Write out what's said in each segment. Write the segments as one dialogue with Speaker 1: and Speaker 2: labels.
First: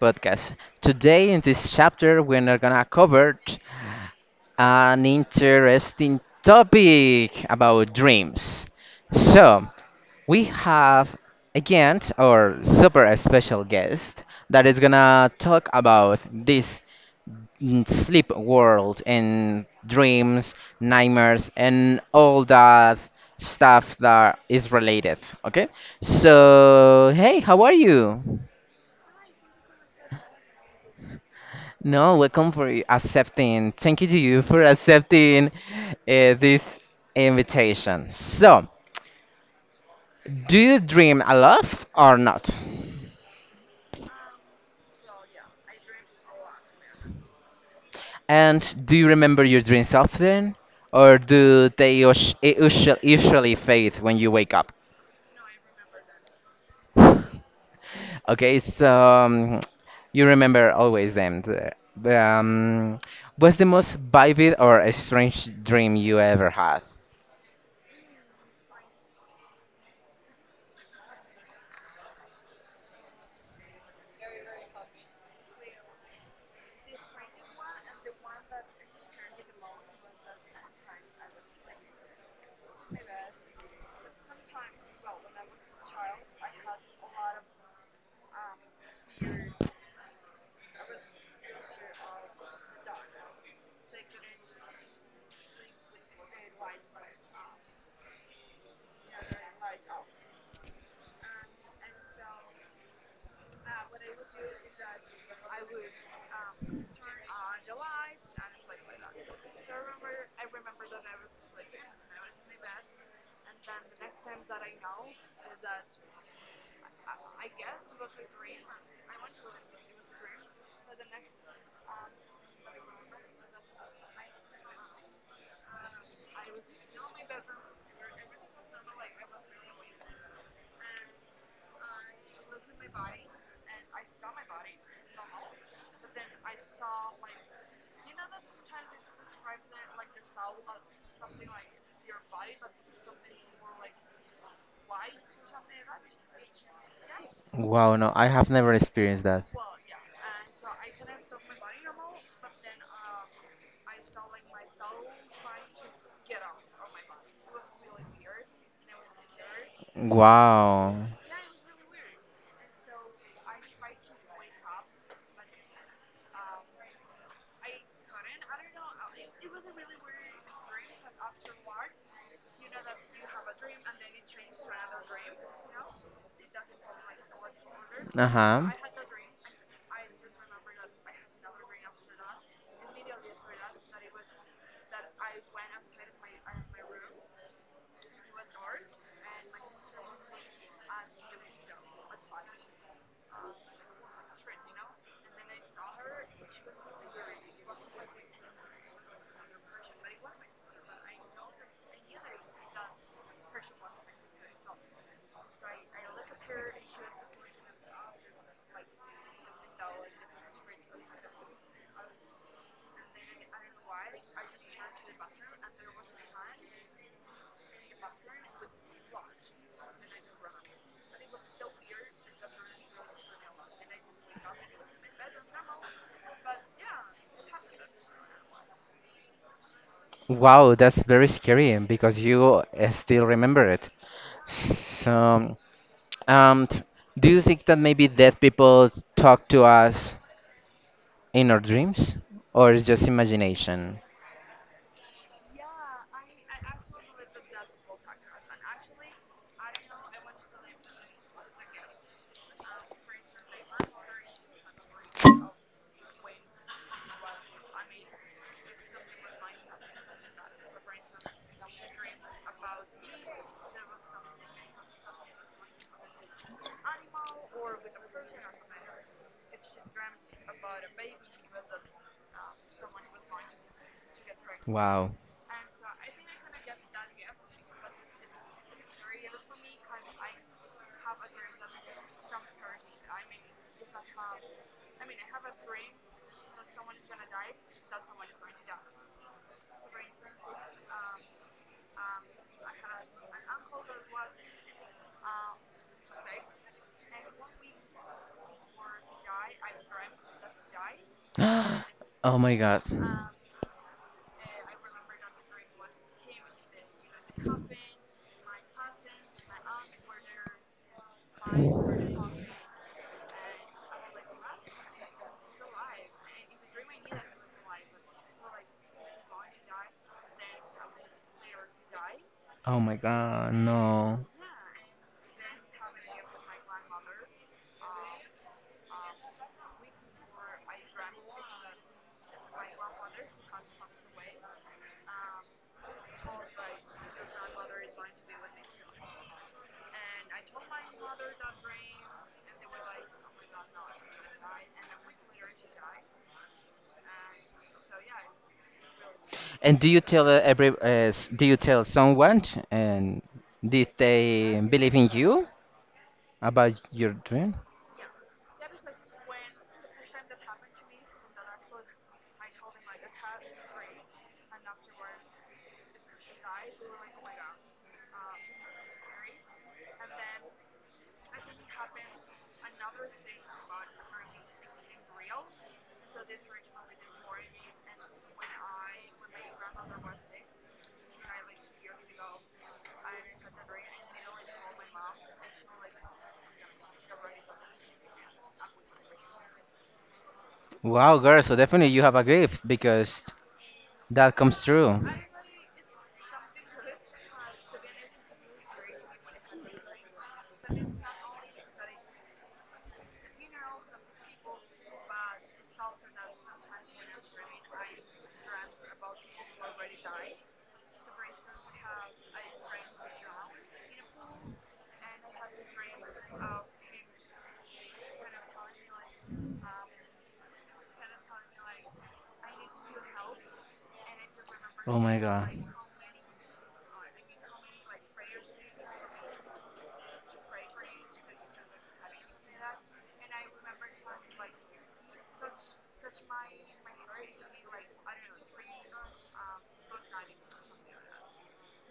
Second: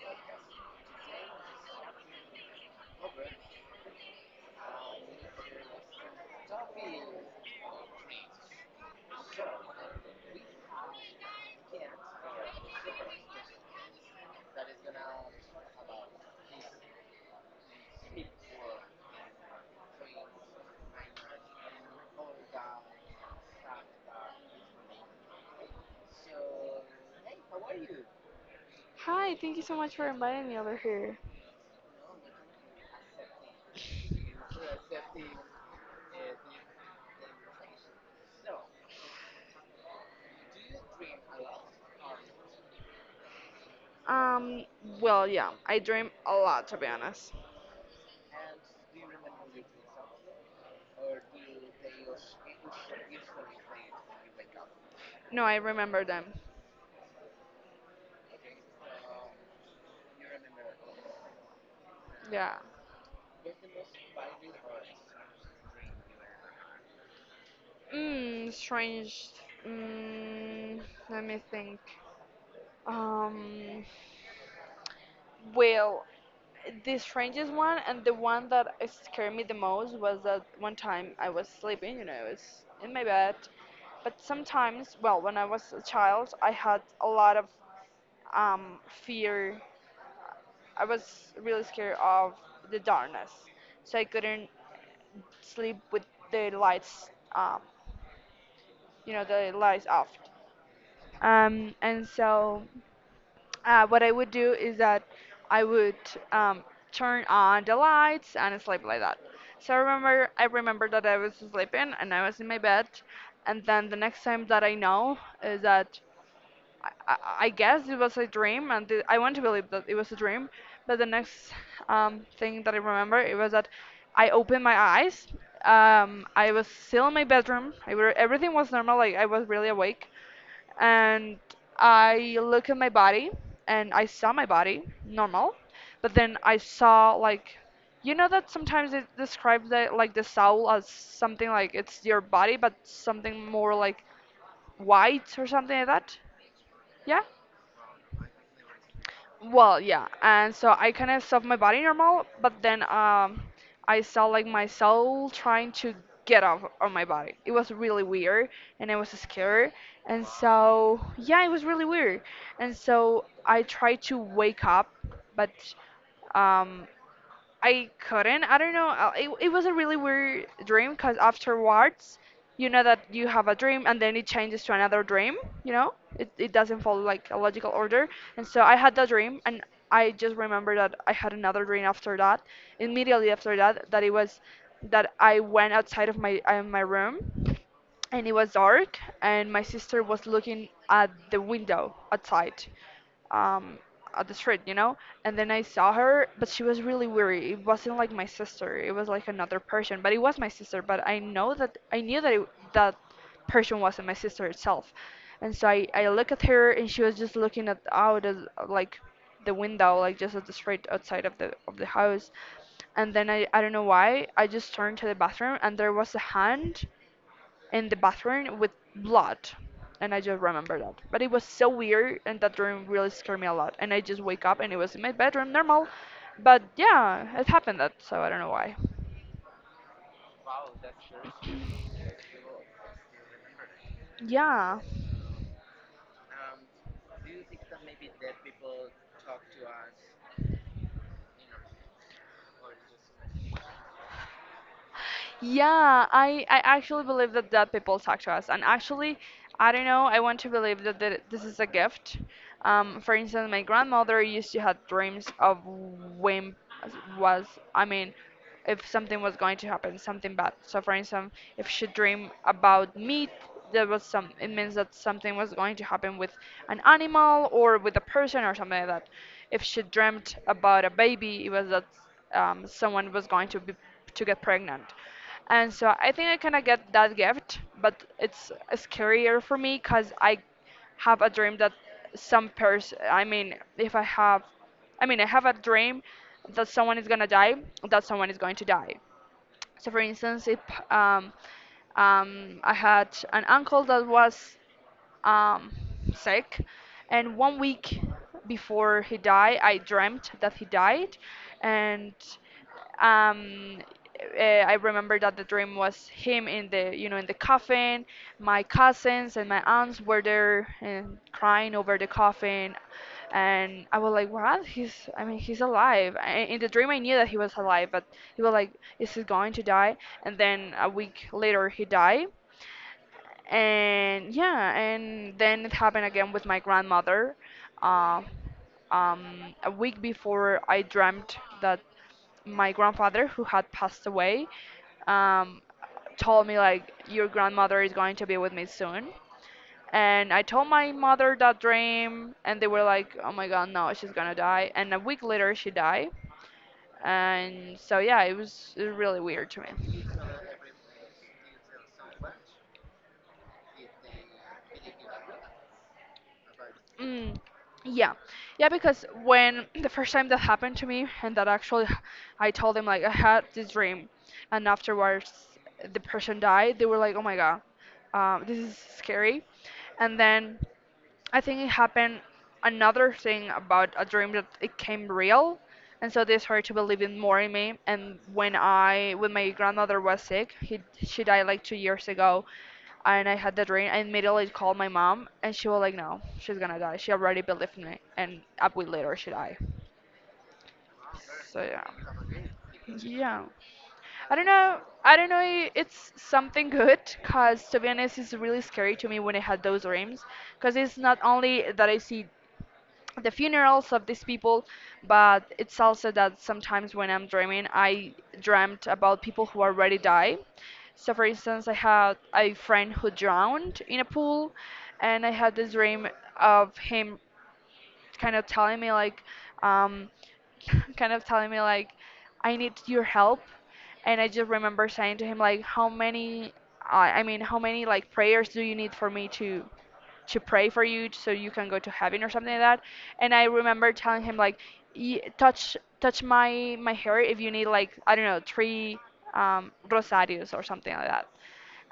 Speaker 1: podcast. Today, in this chapter, we're gonna cover an interesting topic about dreams. So, we have again our super special guest that is gonna talk about this sleep world and dreams, nightmares, and all that stuff that is related. Okay, so hey, how are you?
Speaker 2: Hi, thank you so much for inviting me over here.
Speaker 1: No, welcome for accepting. Thank you to you for accepting this invitation. So, do you dream a lot or not?
Speaker 2: Um, well, yeah, I dream a lot to be honest.
Speaker 1: And do you remember your dreams often, or do they usually fade when you wake up?
Speaker 2: No, I remember them.
Speaker 1: Okay, so you remember always them. The,
Speaker 2: Yeah.
Speaker 1: Um, what's the most vivid or a strange dream you ever had?
Speaker 2: Strange. Mmm, Let me think. Um, well, the strangest one and the one that scared me the most was that one time I was sleeping, you know, I was in my bed. But sometimes, well, when I was a child, I had a lot of um, fear. I was really scared of the darkness, so I couldn't sleep with the lights, um, you know, the lights off. And so, what I would do is that I would um, turn on the lights and sleep like that. So I remember that I was sleeping and I was in my bed, and then the next time that I know is that I guess it was a dream, and I want to believe that it was a dream. But the next thing that I remember it was that I opened my eyes. I was still in my bedroom. I were, everything was normal. Like I was really awake, and I look at my body, and I saw my body normal. But then I saw like, you know that sometimes they describe the like the soul as something like it's your body, but something more like white or something like that. Yeah.
Speaker 1: Wow, no, I have never experienced that.
Speaker 2: Well, yeah, and so I kind of saw my body normal, but then I saw like my soul trying to get off of my body. It was really weird, and I was scared, and
Speaker 1: Wow.
Speaker 2: so yeah, it was really weird, and so I tried to wake up, but um, I couldn't. I don't know. It was a really weird dream because afterwards, you know that you have a dream and then it changes to another dream, you know? It doesn't follow like a logical order.
Speaker 1: Uh
Speaker 2: And so
Speaker 1: huh.
Speaker 2: I had that dream and I just remember that I had another dream after that, immediately after that, that it was that I went outside of my my room, and it was dark and my sister was looking at the window outside, um, at the street, you know, and then I saw her, but she was really weary. It wasn't like my sister, it was like another person, but it was my sister, but I knew that that person wasn't my sister itself. And so I look at her and she was just looking at out of like the window, like just at the street outside of the house. And then I don't know why I just turned to the bathroom and there was a hand in the bathroom with blood. And I just remember that. But it was so weird, and that dream really scared me a lot. And I just wake up, and it was in my bedroom, normal. But yeah, it happened that, so I don't know why.
Speaker 1: Wow, that's very scary because you still remember it.
Speaker 2: Yeah.
Speaker 1: So, um, t- do you think that maybe dead people talk to us in our dreams, or it's just imagination?
Speaker 2: Yeah, I actually believe that that people talk to us. And actually, I don't know, I want to believe that this is a gift. For instance, my grandmother used to have dreams of when was, I mean, if something was going to happen, something bad. So, for instance, if she dreamed about meat, there was some, it means that something was going to happen with an animal or with a person or something like that. If she dreamt about a baby, it was that someone was going to be to get pregnant.
Speaker 1: Wow.
Speaker 2: And so I think I kind of get that gift, but it's scarier for me because I have a dream that some person I mean if I have, I mean, I have a dream that someone is gonna die, that someone is going to die. So for instance, if um, I had an uncle that was um, sick. And one week before he died, I dreamt that he died. And
Speaker 1: Oh my God.
Speaker 2: um, I remember that the dream was him in the, you know, in the coffin. My cousins and my aunts were there and crying over the coffin. And I was like, what? He's, I mean, he's alive. I, in the dream, I knew that he was alive, but he was like, is he going to die? And then a week later, he died.
Speaker 1: Oh my God, no.
Speaker 2: And yeah, and then it happened again with my grandmother. uh, a week before, I dreamt that my grandfather, who had passed away, um, told me like, your grandmother is going to be with me soon. And I told my mother that dream and they were like, oh my God, no, she's gonna die. And a week later, she died. And so yeah, it was really weird to
Speaker 1: And do you
Speaker 2: me.
Speaker 1: tell every do you tell someone and did they believe in you about your
Speaker 2: Mm,
Speaker 1: dream?
Speaker 2: yeah, yeah, because when the first time that happened to me, and that actually, I told them like I had this dream, and afterwards the person died. They were like, "Oh my God, this is scary," and then I think it happened another thing about a dream that it came real, and so they started to believe in more in me. And when when my grandmother was sick, he, she died like 2 years ago, and I had the dream. I immediately called my mom, and she was like, "No, she's gonna die. She already believed in me." And a week later, she died.
Speaker 1: Wow, girl, so
Speaker 2: So yeah,
Speaker 1: definitely you have a gift because
Speaker 2: yeah. I
Speaker 1: that
Speaker 2: don't
Speaker 1: comes
Speaker 2: know.
Speaker 1: true.
Speaker 2: I don't know. It's something good, cause to be honest, it's really scary to me when I had those dreams, cause it's not only that I see the funerals of these people, but it's also that sometimes when I'm dreaming, I dreamt about people who already died. So for instance, I had a friend who drowned in a pool, and I had this dream of him kind of telling me like, um, kind of telling me like, I need your help. And I just remember
Speaker 1: Oh
Speaker 2: saying
Speaker 1: my
Speaker 2: to him
Speaker 1: god.
Speaker 2: like, how many, I mean how many like prayers do you need for me to pray for you so you can go to heaven or something like that. And I remember telling him like, "Touch my hair if you need, like I don't know, three rosarios or something like that."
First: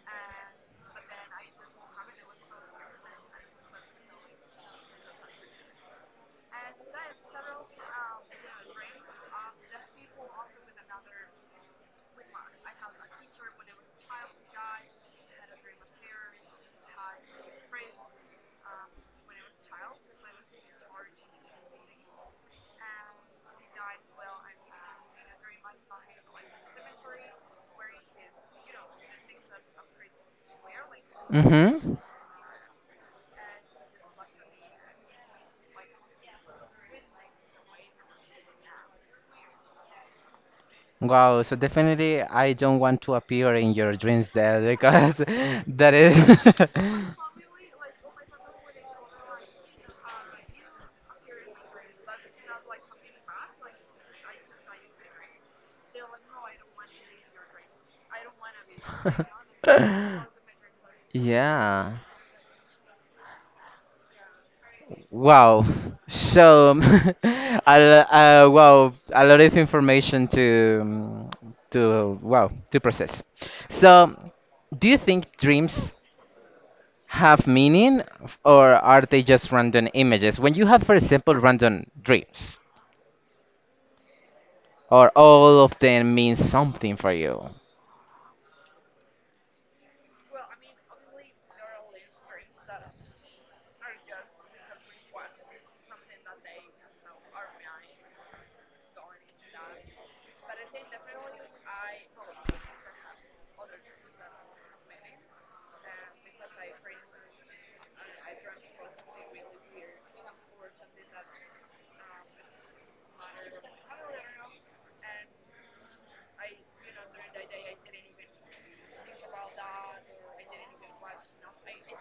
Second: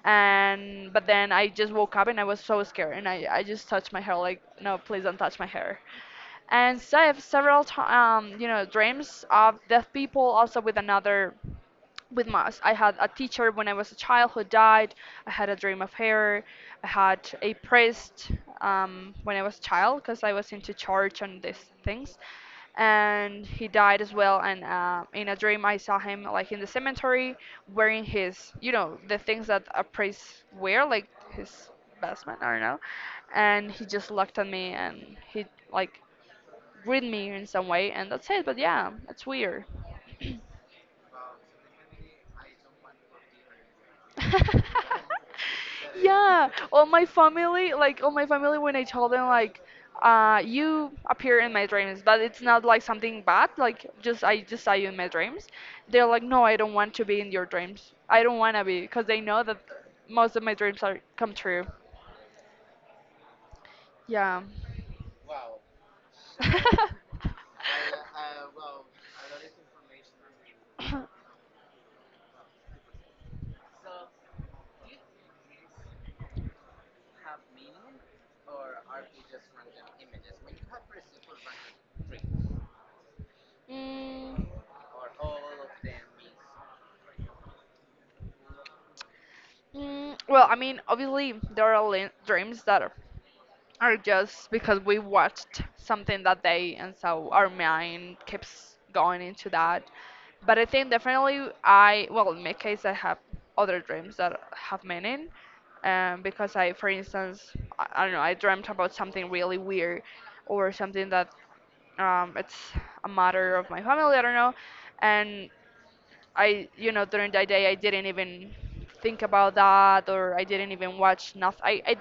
Speaker 2: And but then I just woke up and I was so scared, and I just touched my hair like, no, please don't touch my hair. And so I have several you know, dreams of deaf people, also with another, with math. I had a teacher when I was a child who died. I had a dream of her. I had a priest when I was a child because I was into church and these things. And he died as well. And in a dream, I saw him like in the cemetery wearing his, you know, the things that a priest wear, like his
Speaker 1: Mm-hmm.
Speaker 2: vestment, I don't know. And he just looked at me and he like greeted me in some way. And that's it. But yeah, it's weird.
Speaker 1: Wow, so definitely I don't want to appear in your dreams there because that is
Speaker 2: Yeah, all my family, like, all my family, when I told them like, you appear in my dreams, but it's not like something bad, like just I just saw you in my dreams, they're like, no, I don't want to be in your dreams, I don't want to be, because they know that most of my dreams are come true.
Speaker 1: Yeah.
Speaker 2: Yeah.
Speaker 1: Wow. So, wow, a lot of information to wow to process. So, do you think dreams have meaning or are they just random images? When you have, for example, random dreams,
Speaker 2: Mm,
Speaker 1: or all of them mean something for you?
Speaker 2: well, I mean, obviously there are dreams that are, or just because we watched something that day and so our mind keeps going into that. But I think definitely, I, well, in my case, I have other dreams that have meaning, because I, for instance, I don't know, I dreamt about something really weird or something that, it's a matter of my family, I don't know. And you know, during that day, I didn't even think about that, or I didn't even watch nothing. I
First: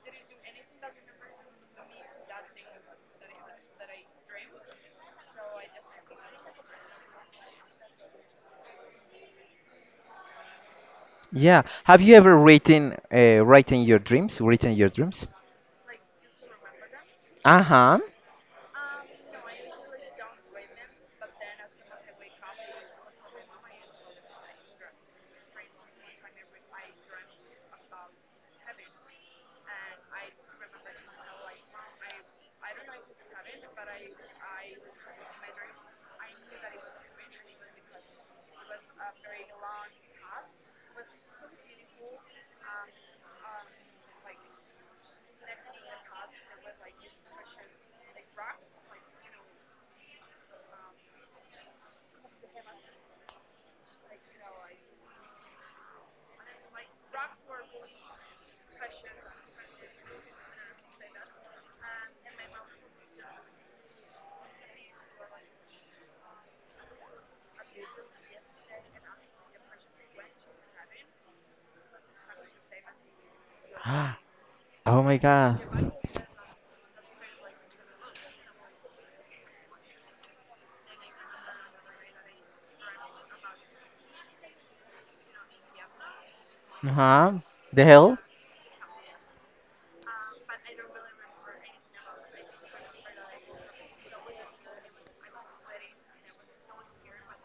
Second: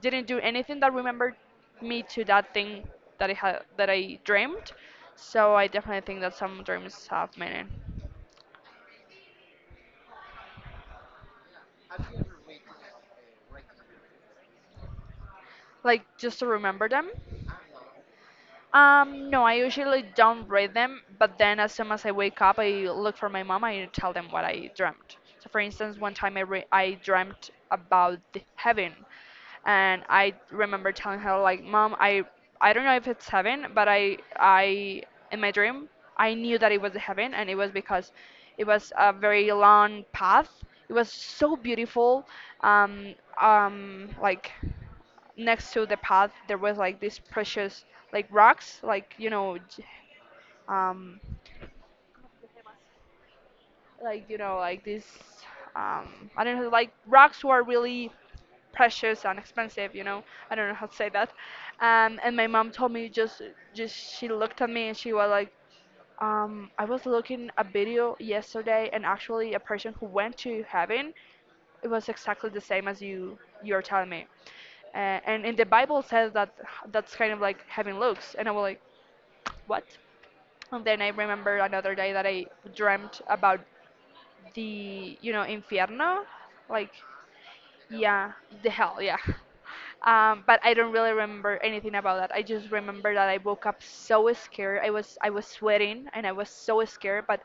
Speaker 2: didn't do anything that remembered me to that thing that I had that I dreamed. So I definitely think that some dreams have meaning,
Speaker 1: Yeah. Have you ever written, writing your dreams? Written your dreams?
Speaker 2: like just to remember them.
Speaker 1: Uh huh.
Speaker 2: No, I usually don't read them, but then as soon as I wake up, I look for my mom. I tell them what I dreamt. So, for instance, one time I dreamt about the heaven, and I remember telling her like, "Mom, I don't know if it's heaven, but I in my dream I knew that it was heaven, and it was because it was a very long path. It was so beautiful, um, like next to the path there was like these precious like rocks like you know um like you know like these um I don't know, like rocks were really precious and expensive, you know. I don't know how to say that. And my mom told me, just, she looked at me and she was like, "I was looking a video yesterday and actually a person who went to heaven. It was exactly the same as you're telling me." uh,
Speaker 1: Oh my
Speaker 2: and in
Speaker 1: God.
Speaker 2: the Bible says that's kind of like heaven looks, and I was like, "What?" And then I remember another day that I dreamt about the infierno,
Speaker 1: Uh
Speaker 2: like,
Speaker 1: huh. The hell?
Speaker 2: yeah, the hell, yeah. But I don't really remember anything about that. I just remember that I woke up so scared. I was sweating and I was so scared, but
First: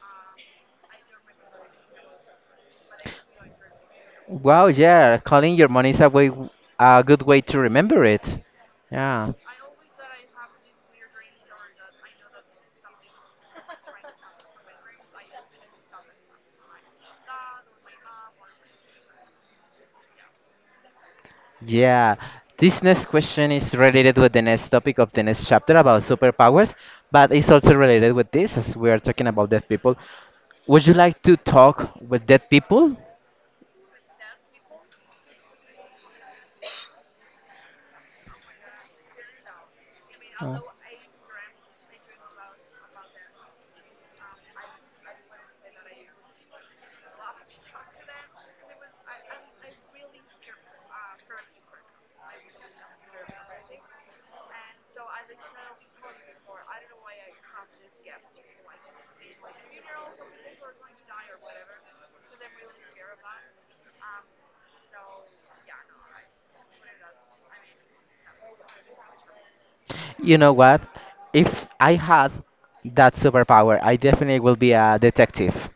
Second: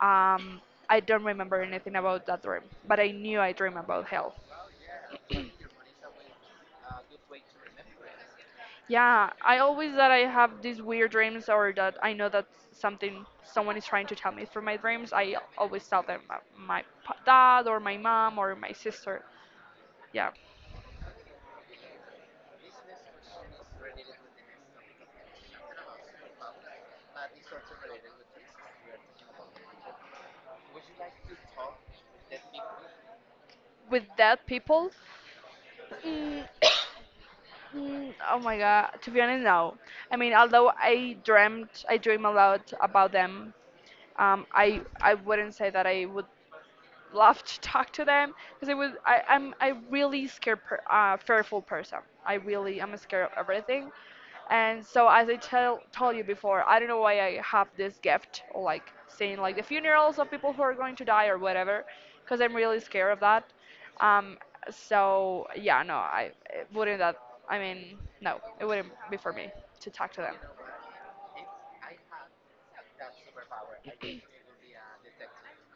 Speaker 2: um, I don't remember anything about that dream. But I knew I dreamed about hell.
Speaker 1: Wow. Yeah. Calling your money is a way, a good way to remember it.
Speaker 2: Yeah,
Speaker 1: Yeah.
Speaker 2: I always that I have these weird dreams or that I know that something someone is trying to tell me through my dreams. I always tell them my dad or my mom or my sister. Yeah.
Speaker 1: Yeah, this next question is related with the next topic of the next chapter about superpowers, but it's also related with this as we are talking about dead people. Would you like to talk with dead people?
Speaker 2: With dead people, mm, oh my God. To be honest, no. I mean, although I dreamt, I dream a lot about them. I wouldn't say that I would love to talk to them because I would I I'm I really scared fearful person. I really am scared of everything. And so, as I tell told you before, I don't know why I have this gift, or like seeing like the funerals of people who are going to die or whatever, because I'm really scared of that. Um, so yeah, no, I it wouldn't that. I mean, no, it wouldn't be for me to talk to them.
Speaker 1: You know what? If I had that superpower, I definitely will be a detective.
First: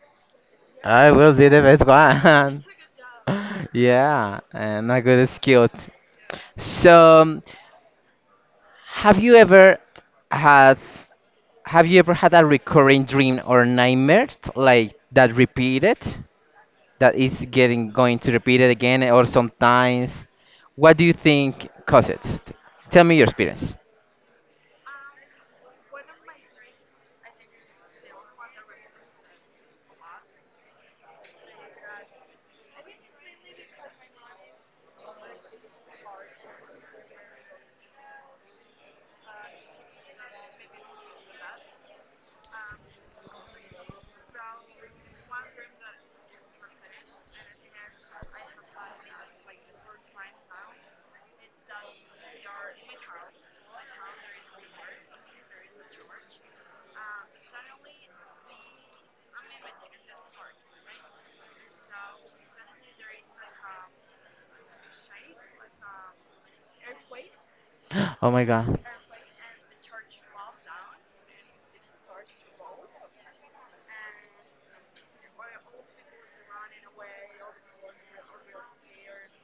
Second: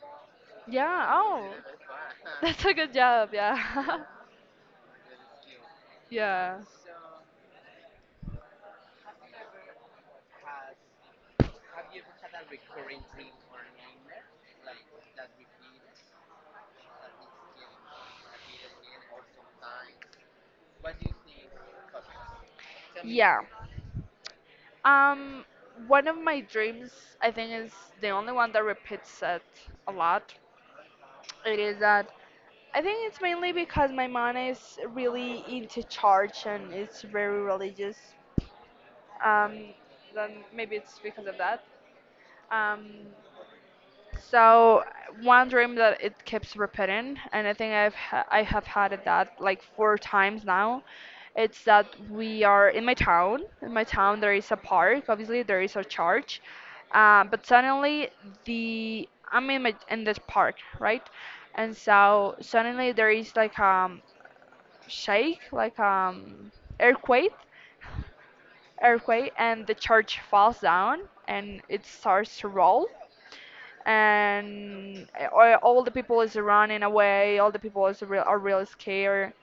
Speaker 2: Yeah.
Speaker 1: I will be
Speaker 2: Oh,
Speaker 1: the best one.
Speaker 2: that's a good job. Yeah.
Speaker 1: Yeah, and a good skill.
Speaker 2: Yeah.
Speaker 1: So, have you ever had a recurring dream or nightmare like that repeated? That is getting going to repeat it again or sometimes? What do you think causes it? Tell me your
Speaker 2: Yeah.
Speaker 1: experience.
Speaker 2: Um, One of my dreams, I think, is the only one that repeats it a lot. It is that I think it's mainly because my mom is really into church and it's very religious. Um, then maybe it's because of that. Um, so one dream that it keeps repeating, and I think I have had it that like four times now. It's that we are in my town. In my town, there is a park. Obviously, there is a church, but suddenly the I'm in this park, right? And so suddenly there is like shake, like earthquake,
Speaker 1: Oh my god.
Speaker 2: and the church falls down and it starts to roll, and all the people is running away. All the people is are really scared,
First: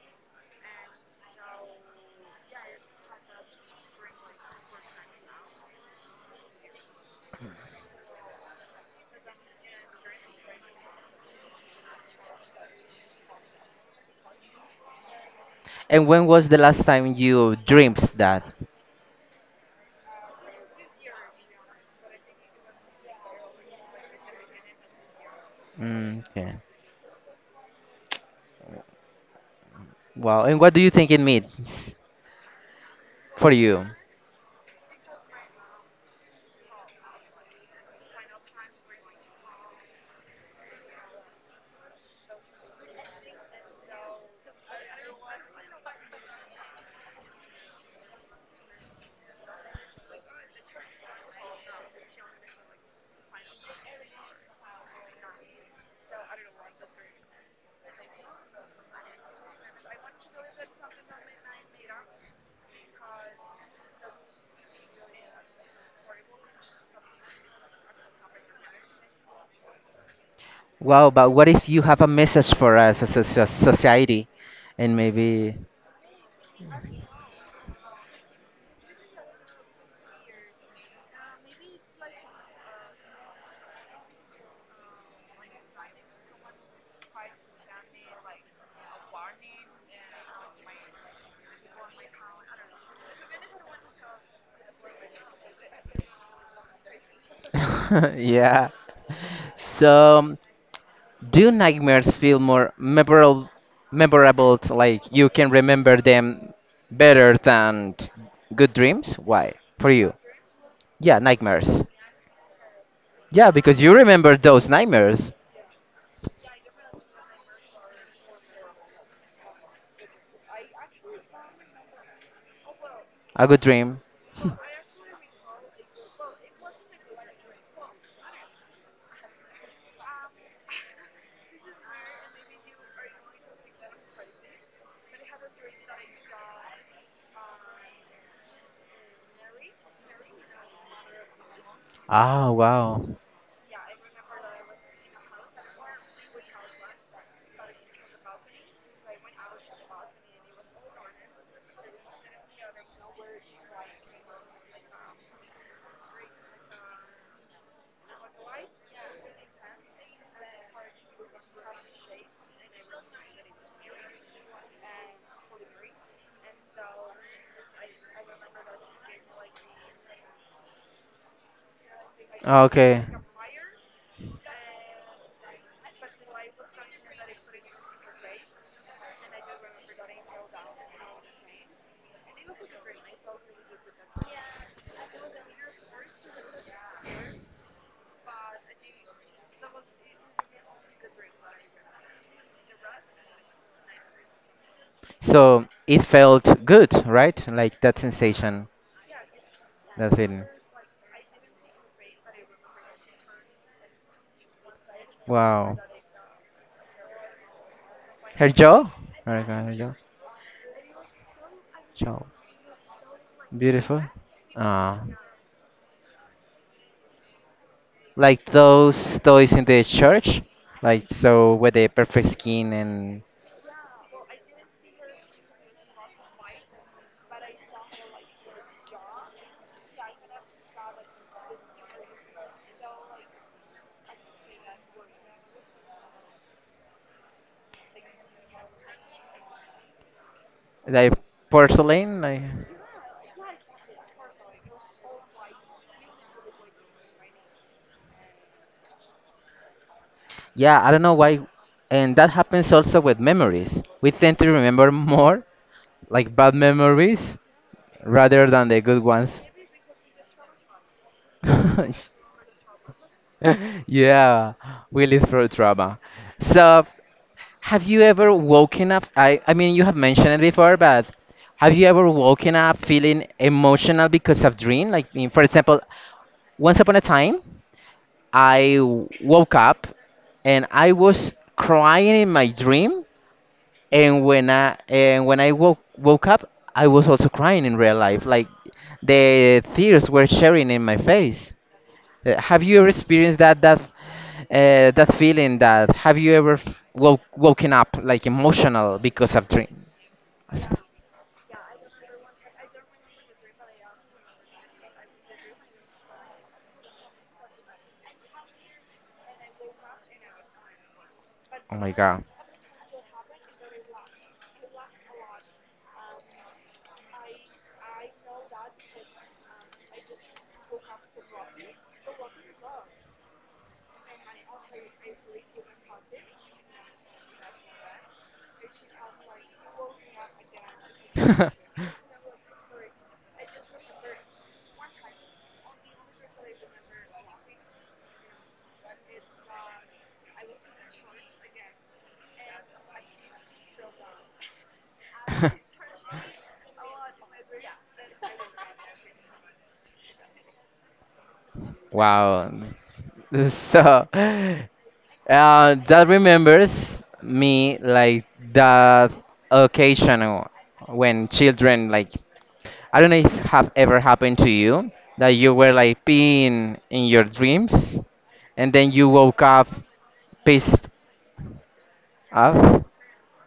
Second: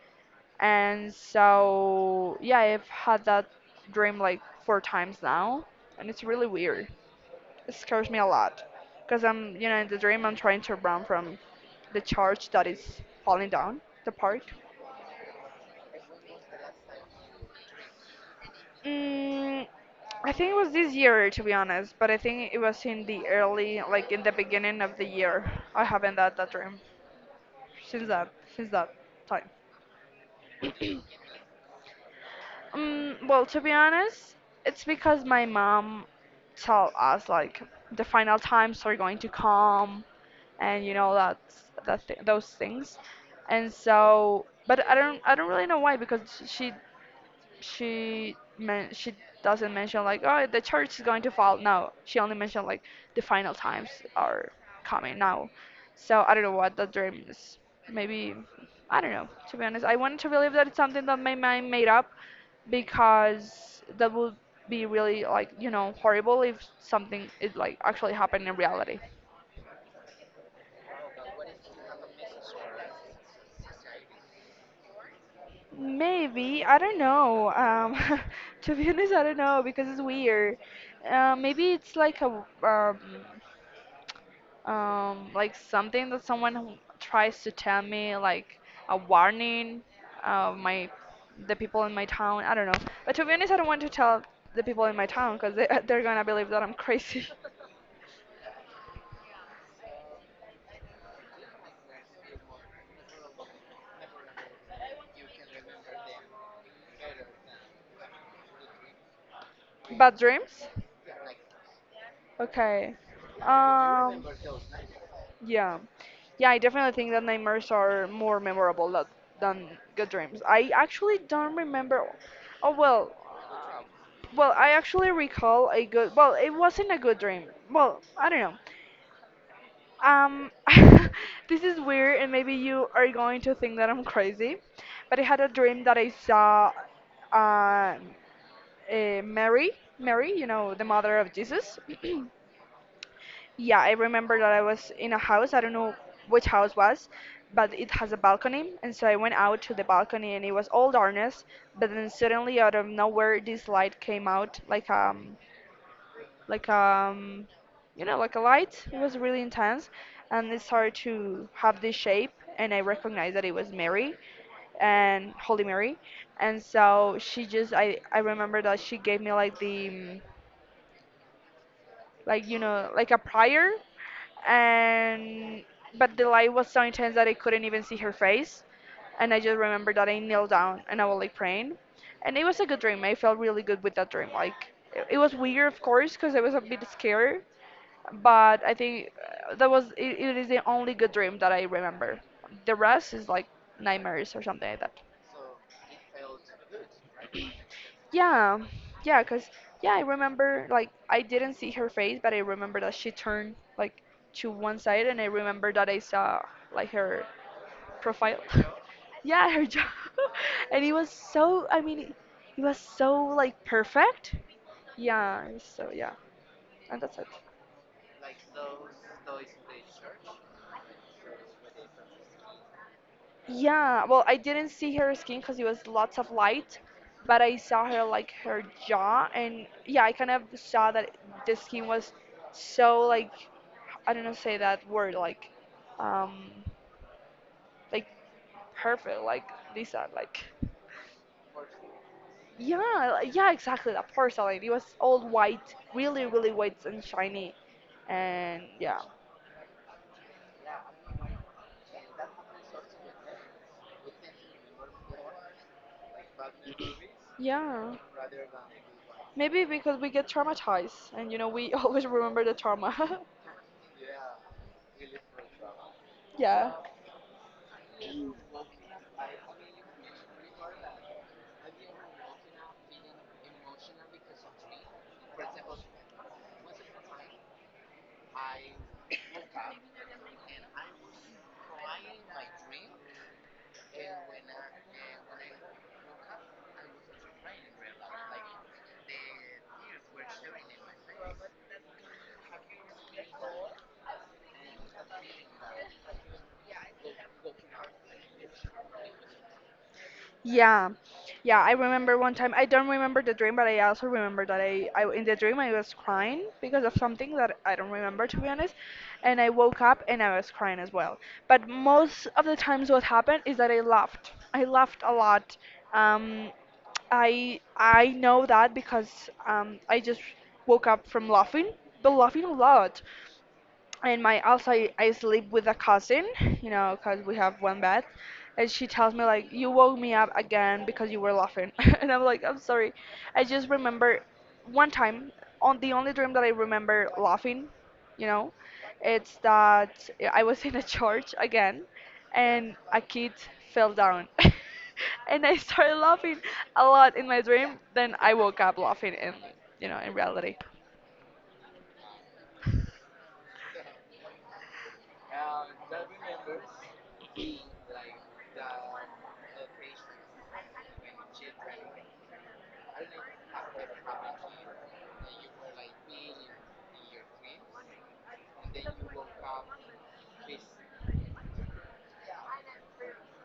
Speaker 2: and so yeah, I've had that dream like four times now, and it's really weird. It scares me a lot, cause I'm you know in the dream I'm trying to run from the church that is falling down the park.
Speaker 1: And when was the last time you dreamed that?
Speaker 2: Mm, I think it was this year, to be honest, but I think it was in the early, like in the beginning of the year. I haven't
Speaker 1: Mm,
Speaker 2: had that
Speaker 1: okay.
Speaker 2: dream since that time.
Speaker 1: Wow. And what do you think it means
Speaker 2: Well,
Speaker 1: for
Speaker 2: to be
Speaker 1: you?
Speaker 2: honest, it's because my mom tell us like the final times are going to come, and you know those things, and so. But I don't really know why because she doesn't mention like, "Oh, the church is going to fall," no, she only mentioned like the final times are coming now, so I don't know what the dream is. Maybe I don't know. To be honest, I wanted to believe that it's something that my mind made up because that would be really, like, horrible if something is like actually happened in reality.
Speaker 1: Wow, but what if you have a message for us as a society and maybe
Speaker 2: Maybe, I don't know. To be honest, I don't know because it's weird. Maybe it's like a like something that someone who tries to tell me, like, a warning, my the people in my town. I don't know. But to be honest, I don't want to tell the people in my town because they're gonna believe that I'm crazy.
Speaker 1: yeah. So, do nightmares feel more memorable, to, like you can remember them better than good dreams? Why? For you?
Speaker 2: Bad dreams?
Speaker 1: Yeah, nightmares.
Speaker 2: Okay.
Speaker 1: Yeah, because you
Speaker 2: Um.
Speaker 1: remember those nightmares.
Speaker 2: Yeah. Yeah, I definitely think that nightmares are more memorable than good dreams. I actually don't remember. Oh, well,
Speaker 1: A good dream.
Speaker 2: I actually recall a good, well, it wasn't a good dream. Well, I don't know. Um, this is weird, and maybe you are going to think that I'm crazy, but I had a dream that I saw uh, Mary, you know, the mother of Jesus.
Speaker 1: Ah, wow.
Speaker 2: Yeah, I remember that I was in a house. I don't know which house was, but it has a balcony, and so I went out to the balcony, and it was all darkness. But then suddenly, out of nowhere, this light came out, like you know, like a light, it was really intense, and it started to have this shape, and I recognized that it was Mary, and holy Mary, and so she just I remember that she gave me like like you
Speaker 1: Ah,
Speaker 2: know,
Speaker 1: okay.
Speaker 2: like a prayer. And But the light was so intense that I couldn't even see her face, and I just remember that I knelt down and I was like praying, and it was a good dream. I felt really good with that dream. Like, it was weird, of course, because I was a bit scared, but I think that was it is the only good dream that I remember. The rest is like nightmares or something like that.
Speaker 1: So it felt good, right? Like that
Speaker 2: Yeah,
Speaker 1: sensation,
Speaker 2: yeah, cause yeah, I
Speaker 1: that feeling.
Speaker 2: remember, like, I didn't see her face, but I remember that she turned, like, to one side, and I remember
Speaker 1: Wow.
Speaker 2: that I saw like her profile.
Speaker 1: Her jaw?
Speaker 2: Yeah, her
Speaker 1: Her
Speaker 2: jaw,
Speaker 1: jaw.
Speaker 2: and it was so. I mean,
Speaker 1: Jaw.
Speaker 2: it was so like
Speaker 1: Beautiful.
Speaker 2: perfect.
Speaker 1: Ah.
Speaker 2: Yeah, it was so, yeah, and that's it.
Speaker 1: Like those toys in the church, like so with the perfect skin and
Speaker 2: Yeah, well, I didn't see her skin because it was lots of light, but I saw her, like, her jaw, and yeah, I kind of saw that the skin was so, like, I don't know how to say that word, like, um, like, perfect, like Lisa, like,
Speaker 1: like porcelain. Like,
Speaker 2: yeah, yeah, exactly, that porcelain. It was all white, really, really white and shiny, and yeah.
Speaker 1: yeah, I don't know why, and that happens also with memories. We tend to remember more like bad memories
Speaker 2: Yeah,
Speaker 1: rather than the good ones.
Speaker 2: maybe because we get traumatized and you know we always remember the trauma.
Speaker 1: Yeah, we live through trauma.
Speaker 2: Yeah.
Speaker 1: So, have you ever woken up? I mean, you have mentioned it before, but have you ever woken up feeling emotional because of dream? Like, for example, once upon a time, I woke up and I was crying in my dream. And when I woke up, I was also crying in real life. Like the tears were sharing in my face. Have you ever experienced that feeling? That have you ever woken up like emotional because of dream? Oh
Speaker 2: Yeah, yeah. I remember one time. I don't remember the dream, but I also remember that I in the dream I was crying because of something that I don't remember, to be honest, and I woke up and I was crying as well. But
Speaker 1: my god.
Speaker 2: most of the times, what happened is that I laughed. I laughed a lot. Um, I know that because I just woke up from laughing, but laughing a lot, and my also I sleep with a cousin, you know, because we have one bed, and she tells me like, "You woke me up again because you were laughing." And I'm like, "I'm sorry." I just remember one time, on the only dream that I remember laughing, you know, it's that I was in a church again and a kid fell down and I started laughing a lot in my dream. Then I woke up laughing in, in reality.
Speaker 1: Wow. So, that remembers me like that occasion when children like I don't know if have ever happened to you that you were like peeing in your dreams and then you woke up pissed off.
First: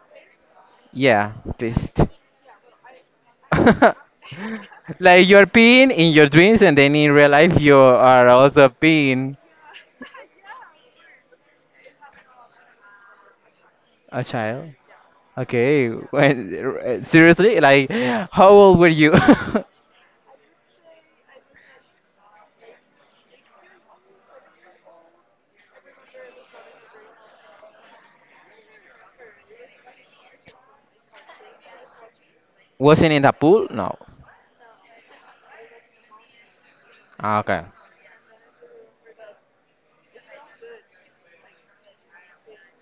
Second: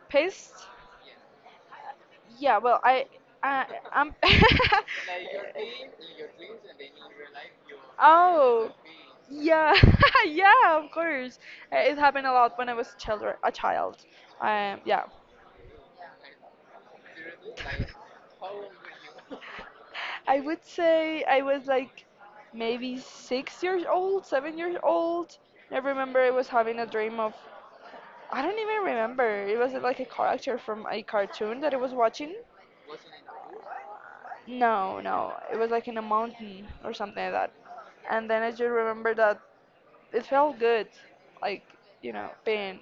Speaker 2: Pissed.
Speaker 1: Yeah, pissed.
Speaker 2: Yeah, well, I I'm.
Speaker 1: Like you're peeing in your dreams and then in real life you are also
Speaker 2: Oh,
Speaker 1: peeing.
Speaker 2: yeah, yeah, of course. It happened a lot when I was children, a child.
Speaker 1: A child?
Speaker 2: Yeah,
Speaker 1: Okay. When, seriously? Like, how old were you?
Speaker 2: I would say I was like maybe 6 years old, 7 years old. I remember I was having a dream of. I don't even remember. It was like a character from a cartoon that I was watching.
Speaker 1: Wasn't in the pool? No.
Speaker 2: No, no, it was like in a mountain or something like
Speaker 1: Ah,
Speaker 2: that.
Speaker 1: okay.
Speaker 2: And then I just remember that it felt good, like, you know, pain.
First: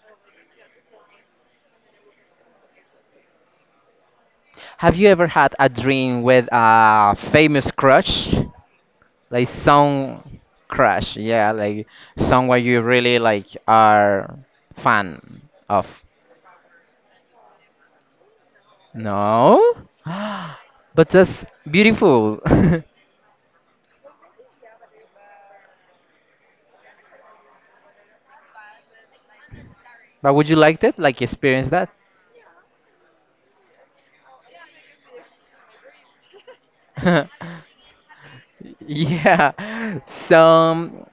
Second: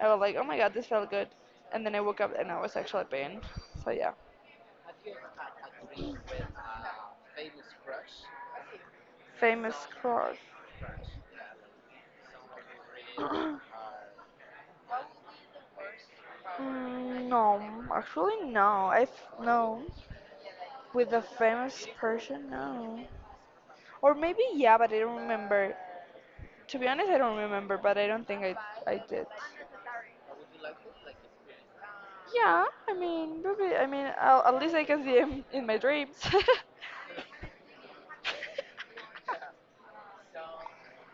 Speaker 2: I was like, "Oh my God, this felt good." And then I woke up and I was actually pain. So yeah,
Speaker 1: Have you ever had a dream with a famous crush? Like
Speaker 2: famous
Speaker 1: some
Speaker 2: crush.
Speaker 1: crush, yeah, like someone you really like are fan of.
Speaker 2: Mm, no, actually no. I've
Speaker 1: No?
Speaker 2: no,
Speaker 1: But
Speaker 2: with a
Speaker 1: that's
Speaker 2: famous
Speaker 1: beautiful.
Speaker 2: person, no. Or maybe yeah, but I don't remember. To be honest, I don't remember, but I don't think I did.
Speaker 1: But would you like that? Like experience that?
Speaker 2: Yeah, I mean, maybe, I mean, I at least I can see him in my dreams.
Speaker 1: Yeah. So,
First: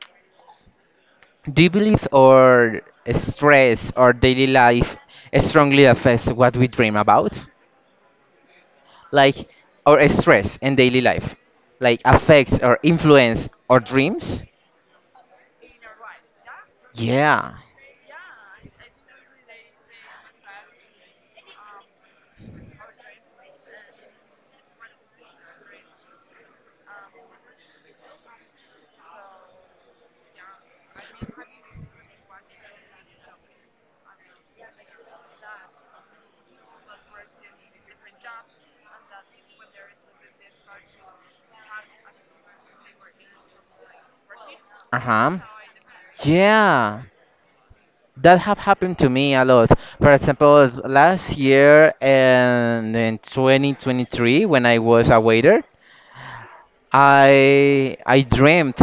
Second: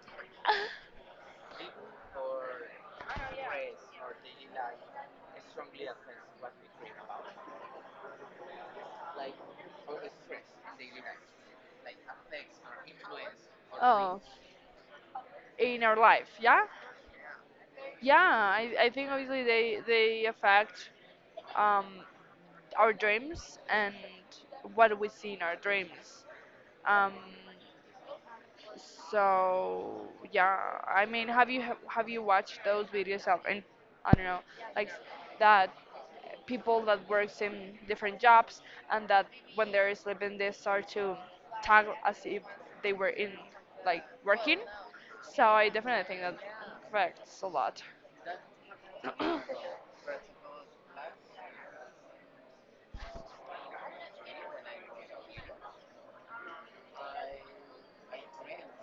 Speaker 1: do you believe our stress, or daily life, strongly affects what we dream about? Like our stress and daily life, like affects or influence our
Speaker 2: Oh,
Speaker 1: dreams?
Speaker 2: in our life, yeah,
Speaker 1: Yeah.
Speaker 2: yeah. I think obviously they affect um, our dreams and what we see in our dreams. Um, so yeah, I mean, have you watched those videos of and I don't know, like, that people that works in different jobs and that when they're sleeping they start to talk as if they were in, like, working.
Speaker 1: Uh huh.
Speaker 2: So I definitely think that
Speaker 1: Yeah,
Speaker 2: affects a lot.
Speaker 1: that have happened to me a lot. For example, last year and in 2023, when I was a waiter, I dreamt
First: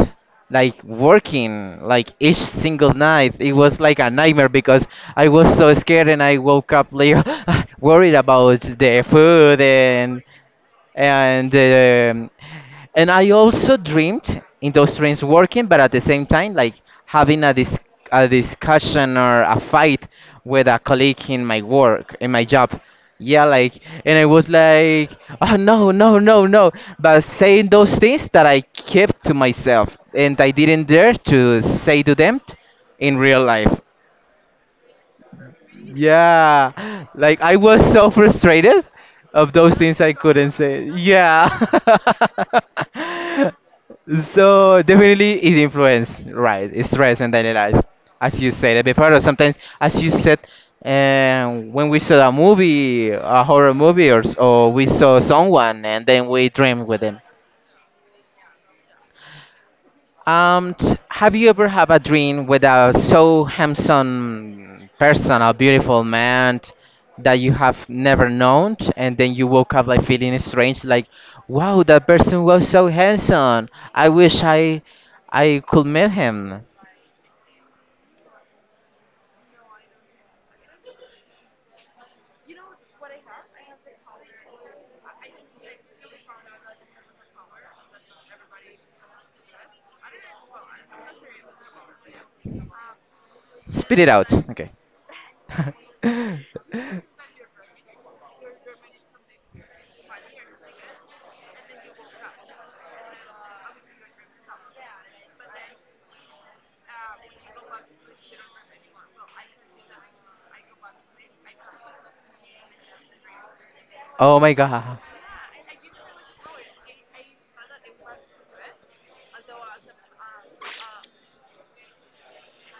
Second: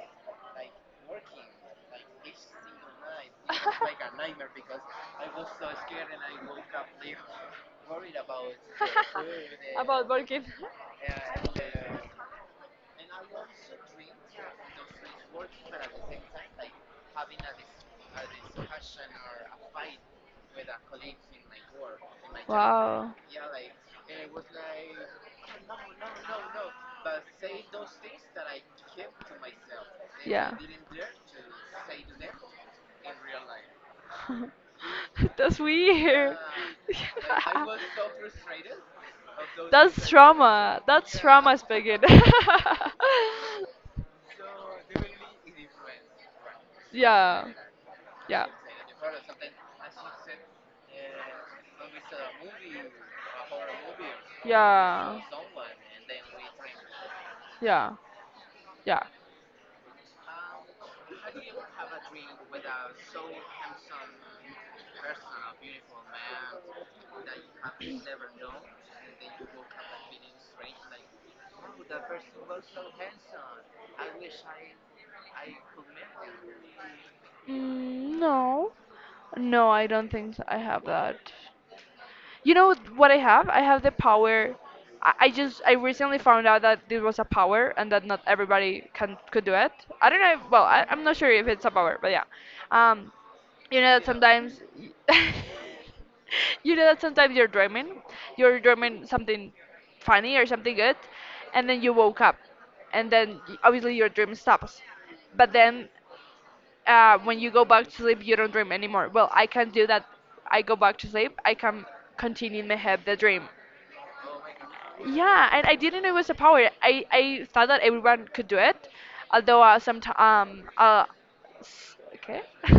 Speaker 1: like working like each single night. It was like a nightmare because I was so scared and I woke up later worried about the food
Speaker 2: About working.
Speaker 1: and um, and I also dreamed in those dreams working, but at the same time, like having a discussion or a fight with a colleague in my work, in my job.
Speaker 2: Wow.
Speaker 1: Yeah, like, and I was like, oh no, no, no, no. But saying those things that I kept to myself and I
Speaker 2: Yeah.
Speaker 1: didn't dare to say to them in real life.
Speaker 2: That's weird.
Speaker 1: Yeah, like I was so frustrated of those things I couldn't
Speaker 2: Trauma.
Speaker 1: say.
Speaker 2: That's
Speaker 1: Yeah.
Speaker 2: trauma speaking.
Speaker 1: So definitely it influence, right? Stress and
Speaker 2: Yeah,
Speaker 1: daily life, as
Speaker 2: yeah.
Speaker 1: you said before. Or sometimes, as you said, when we saw a movie, a horror movie, or we saw
Speaker 2: Yeah.
Speaker 1: someone, and then we dream with them.
Speaker 2: Yeah. Yeah.
Speaker 1: Have you ever had a dream with a so handsome person, a beautiful man, that you have never known, and then you woke up like feeling strange, like, wow, that person was so handsome. I wish I could meet him.
Speaker 2: Mm, no. No, I don't think so. I have that. You know what I have? I have the power. I recently found out that this was a power and that not everybody can could do it. I don't know. If, well, I'm not sure if it's a power, but yeah. Um, you know
Speaker 1: Spit
Speaker 2: that
Speaker 1: it out.
Speaker 2: sometimes.
Speaker 1: Okay.
Speaker 2: y- you know that sometimes you're dreaming, something funny or something good, and then you woke up, and then obviously your dream stops. But then when you go back to sleep, you don't dream anymore. Well, I can do that. I go back to sleep. I can continue in my head the dream.
Speaker 1: Oh my god.
Speaker 2: Yeah, and I didn't know it was a power. I thought that everyone could do it, although some s- okay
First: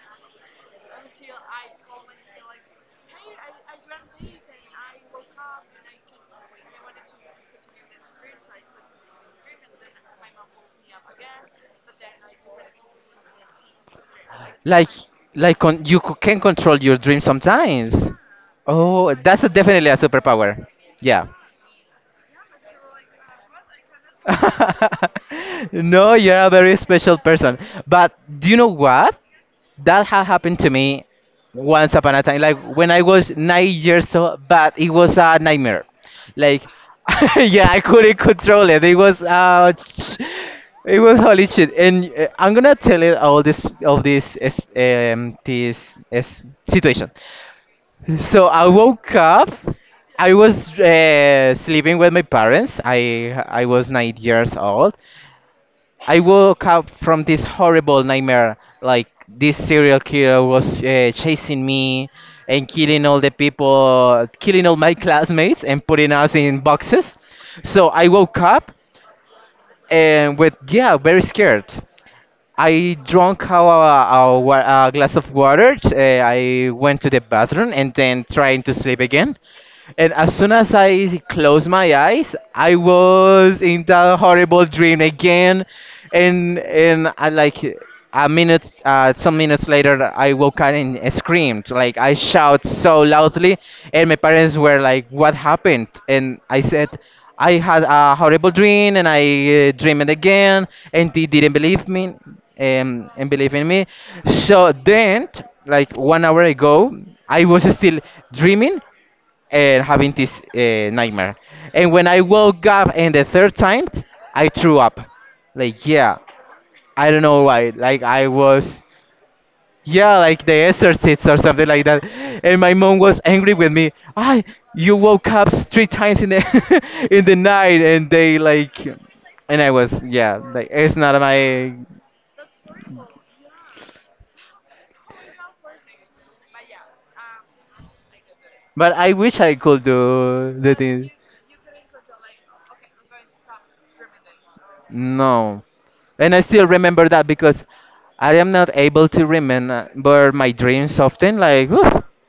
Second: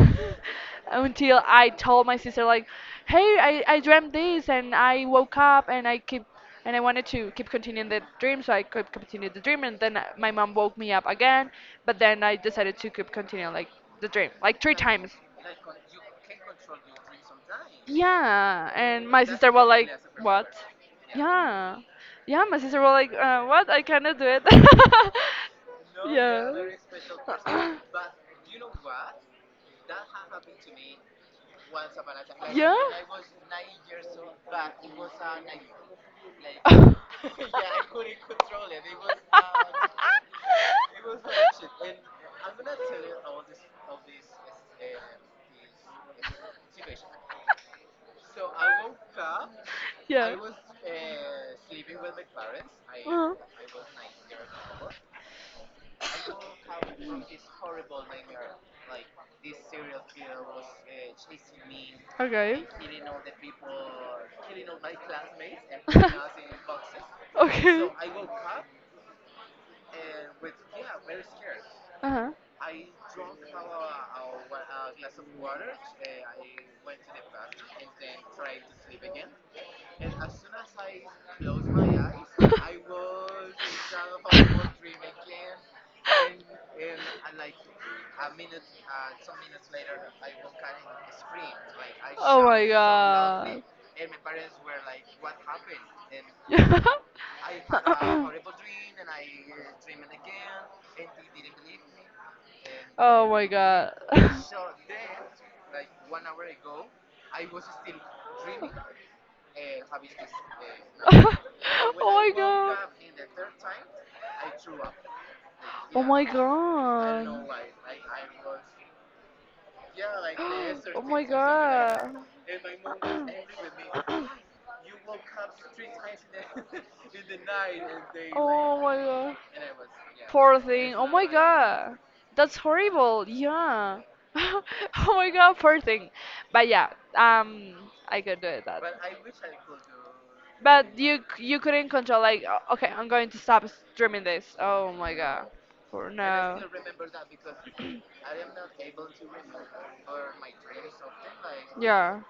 Speaker 2: Until I told my sister, like, hey, I dreamt this and I woke up and I wanted to keep continuing the dream, so I could continue the dream and then my mom woke me up again, but then I decided to keep continuing, like, the dream, like, three
Speaker 1: Like
Speaker 2: times.
Speaker 1: like you can control your dreams sometimes.
Speaker 2: Yeah, and
Speaker 1: Oh,
Speaker 2: my
Speaker 1: that's
Speaker 2: sister was like,
Speaker 1: definitely a
Speaker 2: "What?"
Speaker 1: superpower. Yeah.
Speaker 2: Yeah, yeah, my sister was like, "What? I cannot do it."
Speaker 1: No, you're a
Speaker 2: Yeah.
Speaker 1: very special person. But do you know what? That had happened to me once upon a time, like
Speaker 2: Yeah.
Speaker 1: when I was 9 years old, but it was a nightmare. Like, yeah, I couldn't control it. It was holy shit, and I'm gonna tell it all this of this is situation. So I woke up. I was sleeping with my parents.
Speaker 2: Yeah.
Speaker 1: I was 9 years
Speaker 2: Uh-huh.
Speaker 1: old. I woke up from this horrible nightmare. Like this serial killer was chasing me
Speaker 2: Okay.
Speaker 1: and killing all the people, killing all my classmates and putting us in boxes.
Speaker 2: Okay.
Speaker 1: So I woke up and with yeah, very scared.
Speaker 2: Uh-huh.
Speaker 1: I drank a glass of water. I went to the bathroom and then trying to sleep again. And as soon as I closed my eyes, I was in that horrible dream again. And I like some minutes later, I woke up and screamed. Like I
Speaker 2: Oh my
Speaker 1: shout so loudly,
Speaker 2: god.
Speaker 1: and my parents were like, "What happened?" And
Speaker 2: Oh
Speaker 1: I
Speaker 2: my god.
Speaker 1: said, "I had a horrible dream, and I dreamed again." And they didn't believe me, and believe in me. So then, like 1 hour ago, I was still dreaming and having this nightmare.
Speaker 2: Oh
Speaker 1: And when I woke up and the third time, I threw up. Like yeah,
Speaker 2: my
Speaker 1: I don't
Speaker 2: god.
Speaker 1: know
Speaker 2: Oh my god.
Speaker 1: why. Like I was yeah, like the exorcist or something like that.
Speaker 2: God.
Speaker 1: And my mom was angry with me. I you woke up three times in the in the night and they like
Speaker 2: God.
Speaker 1: and I was yeah,
Speaker 2: Poor it's
Speaker 1: like it's not my
Speaker 2: That's horrible. Yeah. Oh my god, poor thing. But yeah, um I could do that.
Speaker 1: but I wish I could do the
Speaker 2: But
Speaker 1: thing.
Speaker 2: you couldn't control, like, "Oh, okay, I'm going to stop streaming this. Oh my god.
Speaker 1: No.
Speaker 2: For
Speaker 1: And I
Speaker 2: now."
Speaker 1: still remember that because I am not able to remember my dreams often. Like, whew,
Speaker 2: Yeah.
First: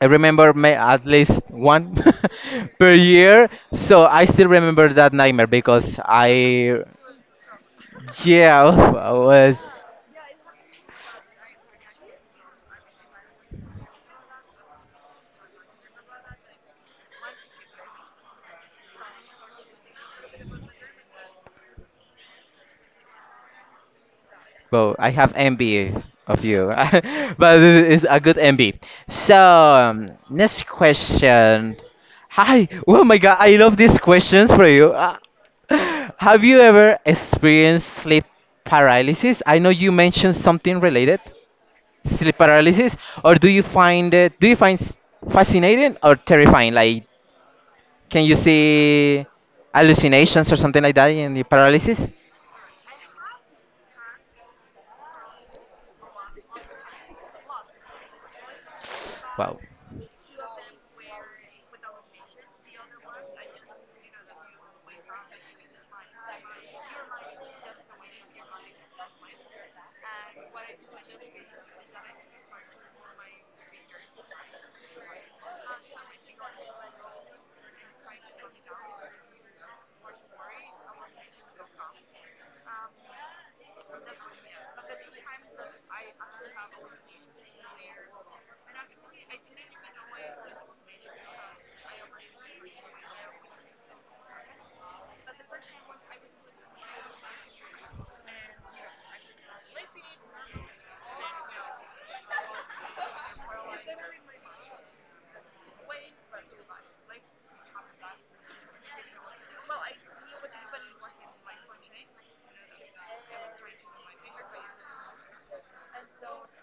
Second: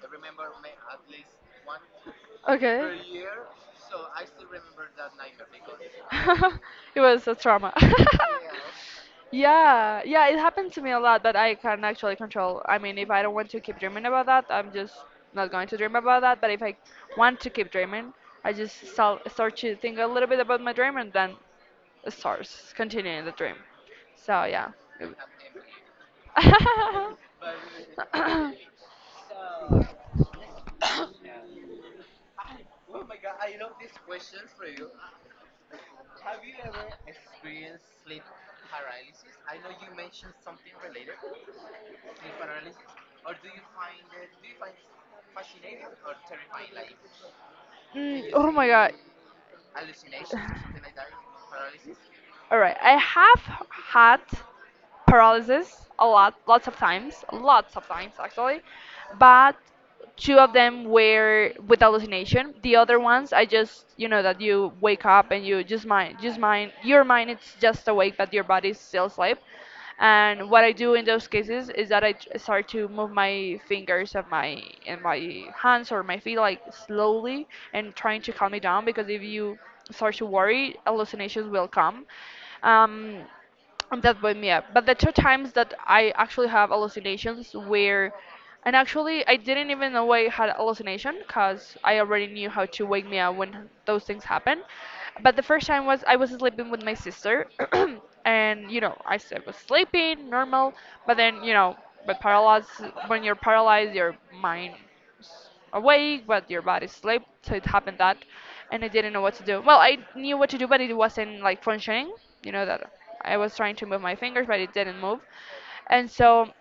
Speaker 1: I remember may at least one
Speaker 2: Okay.
Speaker 1: per year. So I still remember that nightmare because I,
Speaker 2: It was a trauma. Yeah.
Speaker 1: yeah, I was.
Speaker 2: Yeah, yeah, it happened to me a lot, but I can actually control. I mean, if I don't want to keep dreaming about that, I'm just not going to dream about that. But if I want to keep dreaming, I just start to think a little bit about my dream, and then stars continuing the dream. So yeah.
Speaker 1: Well, I have envy of you, but it's a good envy. So, next question. Hi. Oh my God, I love these questions for you. Ah. Have you ever experienced sleep paralysis? I know you mentioned something related, sleep paralysis, or do you find fascinating or terrifying? Like, can
Speaker 2: Mm,
Speaker 1: you
Speaker 2: oh my god.
Speaker 1: see hallucinations or something like that in the paralysis?
Speaker 2: All right. I have had paralysis a lot, lots of times actually.
Speaker 1: Wow.
Speaker 2: But two of them were with hallucination. The other ones, I just, you know, that you wake up and you your mind it's just awake, but your body's still asleep. And what I do in those cases is that I start to move my fingers of my and my hands or my feet, like, slowly and trying to calm me down because if you start to worry, hallucinations will come. Um, and that woke me up. But the two times that I actually have hallucinations where, and actually I didn't even know I had hallucination because I already knew how to wake me up when those things happen. But the first time was I was sleeping with my sister, and you know I was sleeping normal, but then you know, but paralyzed when you're paralyzed, your mind awake, but your body slept. So it happened that, and I didn't know what to do. Well, I knew what to do, but it wasn't like functioning. You know that I was trying to move my fingers, but it didn't move. And so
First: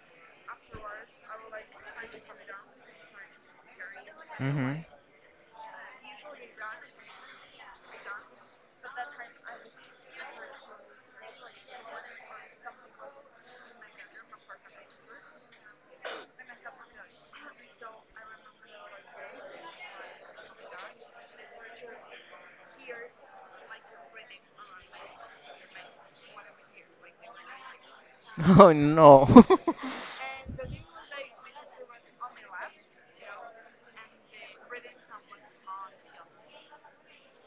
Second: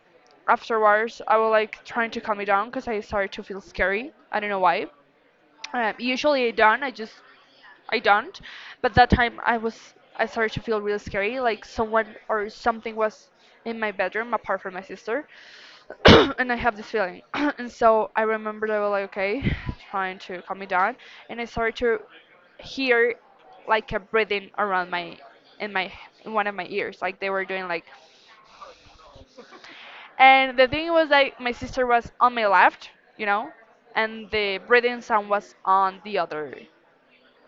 Speaker 2: afterwards, I was, like, trying to calm it down because I started to feel scary. I don't know
Speaker 1: Mm-hmm.
Speaker 2: why. Usually I don't. I don't. But that time I started to feel really scary. Like someone or something was in my bedroom apart from my sister. And I have this feeling. And so I remember they were like, okay, trying to calm me down, and I started to hear, like, a breathing around my in my in one of my ears, like they were doing, like.
Speaker 1: Oh no.
Speaker 2: And the thing was, like, my sister was on my left, you know, and the breathing sound was on the other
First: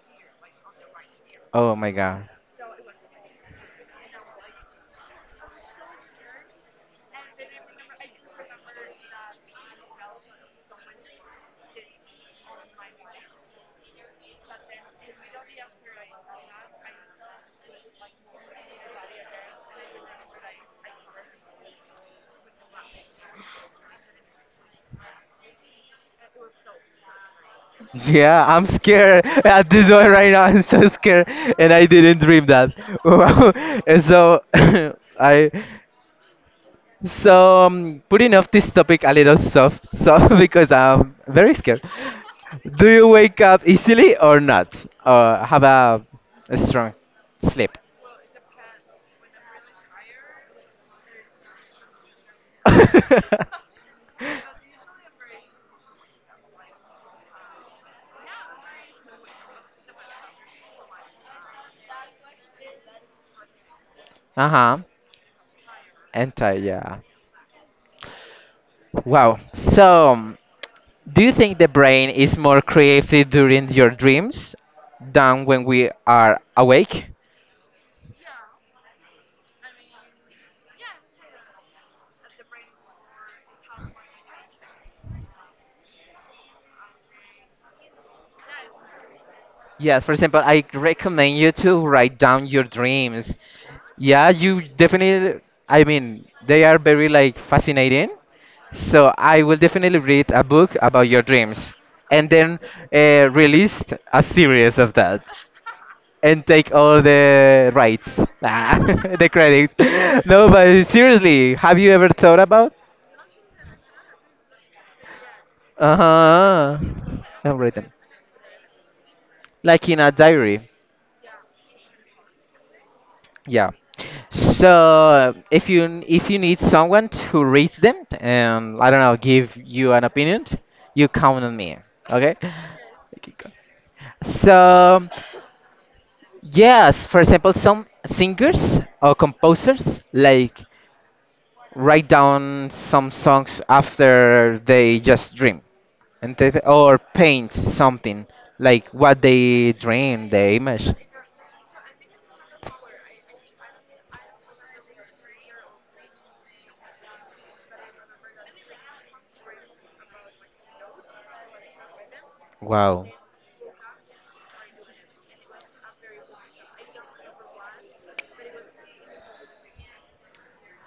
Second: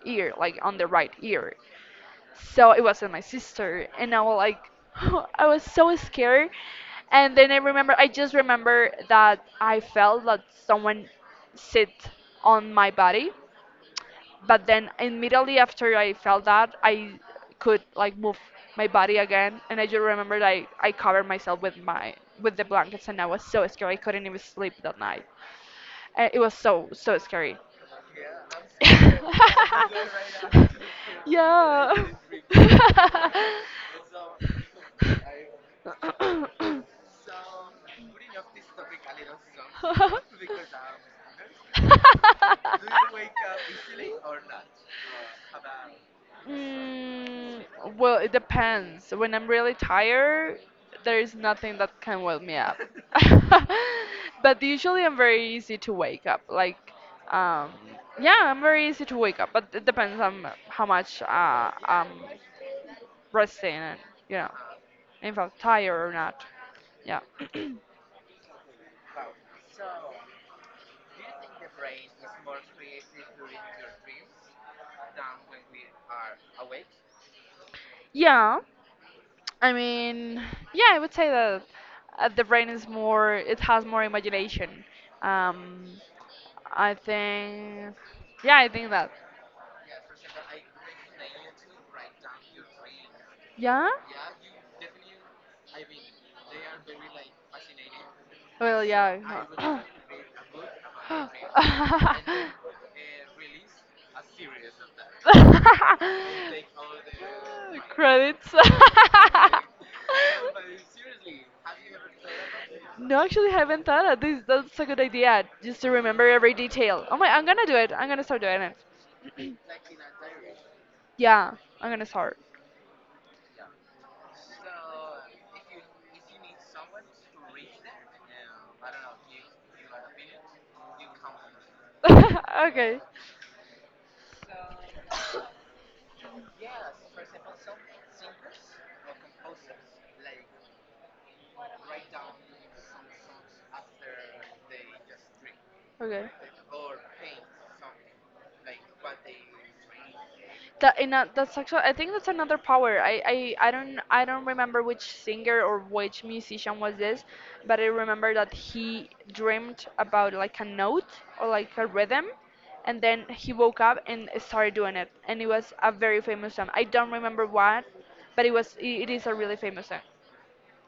Speaker 2: ear, like on the right ear.
Speaker 1: Oh my god.
Speaker 2: So it wasn't my sister, and I was like, I was so scared. And then I remember, I just remember that I felt that someone sit on my body, but then immediately after I felt that, I could, like, move my body again, and I just remember, like, I covered myself with my with the blankets, and I was so scared I couldn't even sleep that night. It was so so scary.
Speaker 1: Yeah, I'm scared at this one right now. I'm so scared, and I
Speaker 2: Yeah.
Speaker 1: didn't dream that. Wow. And so I So, putting off this topic a little soft, soft because I'm very scared.
Speaker 2: Do
Speaker 1: Do you wake up easily or not? Or have a strong
Speaker 2: Mm,
Speaker 1: sleep?
Speaker 2: well, it depends. When I'm really tired, there is nothing that can wake me up. But usually I'm very easy to wake up. Like, um, yeah, I'm very easy to wake up, but it depends on how much I'm resting and, you know,
Speaker 1: Uh-huh.
Speaker 2: if I'm tired or not.
Speaker 1: Anti, yeah.
Speaker 2: Yeah.
Speaker 1: Wow. So, do you think the brain is more creative during your dreams than when we are awake?
Speaker 2: Yeah. I mean, yeah, I would say that the brain is more, it has more imagination. Um, I think, yeah, I think that.
Speaker 1: Yes, for example, I recommend you to write down your dreams.
Speaker 2: Yeah?
Speaker 1: Yeah, you definitely, I mean, they are very like fascinating.
Speaker 2: Well,
Speaker 1: So I will
Speaker 2: yeah.
Speaker 1: definitely read a book about your
Speaker 2: No.
Speaker 1: dreams and then released a series of that and take all the rights,
Speaker 2: Credits.
Speaker 1: ah, the credits. No, but seriously, have you ever thought about?
Speaker 2: No, actually, haven't thought of this. That's a good idea. Just to remember every
Speaker 1: Uh-huh.
Speaker 2: detail. Oh my, I'm
Speaker 1: I've
Speaker 2: gonna do
Speaker 1: written.
Speaker 2: it. I'm gonna start doing.
Speaker 1: Like in a diary.
Speaker 2: Yeah, I'm gonna start.
Speaker 1: Yeah. So if you need someone to reach them and I don't know, give you an opinion, you count on me. Okay.
Speaker 2: Okay,
Speaker 1: Okay, go. So yes, for example, some singers or composers like write down some songs after they just dream
Speaker 2: okay.
Speaker 1: and they, or paint something like what they dream, the image.
Speaker 2: That and that, that's actually, I think that's another power. I don't remember which singer or which musician was this, but I remember that he dreamed about, like, a note or, like, a rhythm, and
Speaker 1: Wow.
Speaker 2: then he woke up and started doing it, and it was a very famous song. I don't remember what, but it is a really famous song.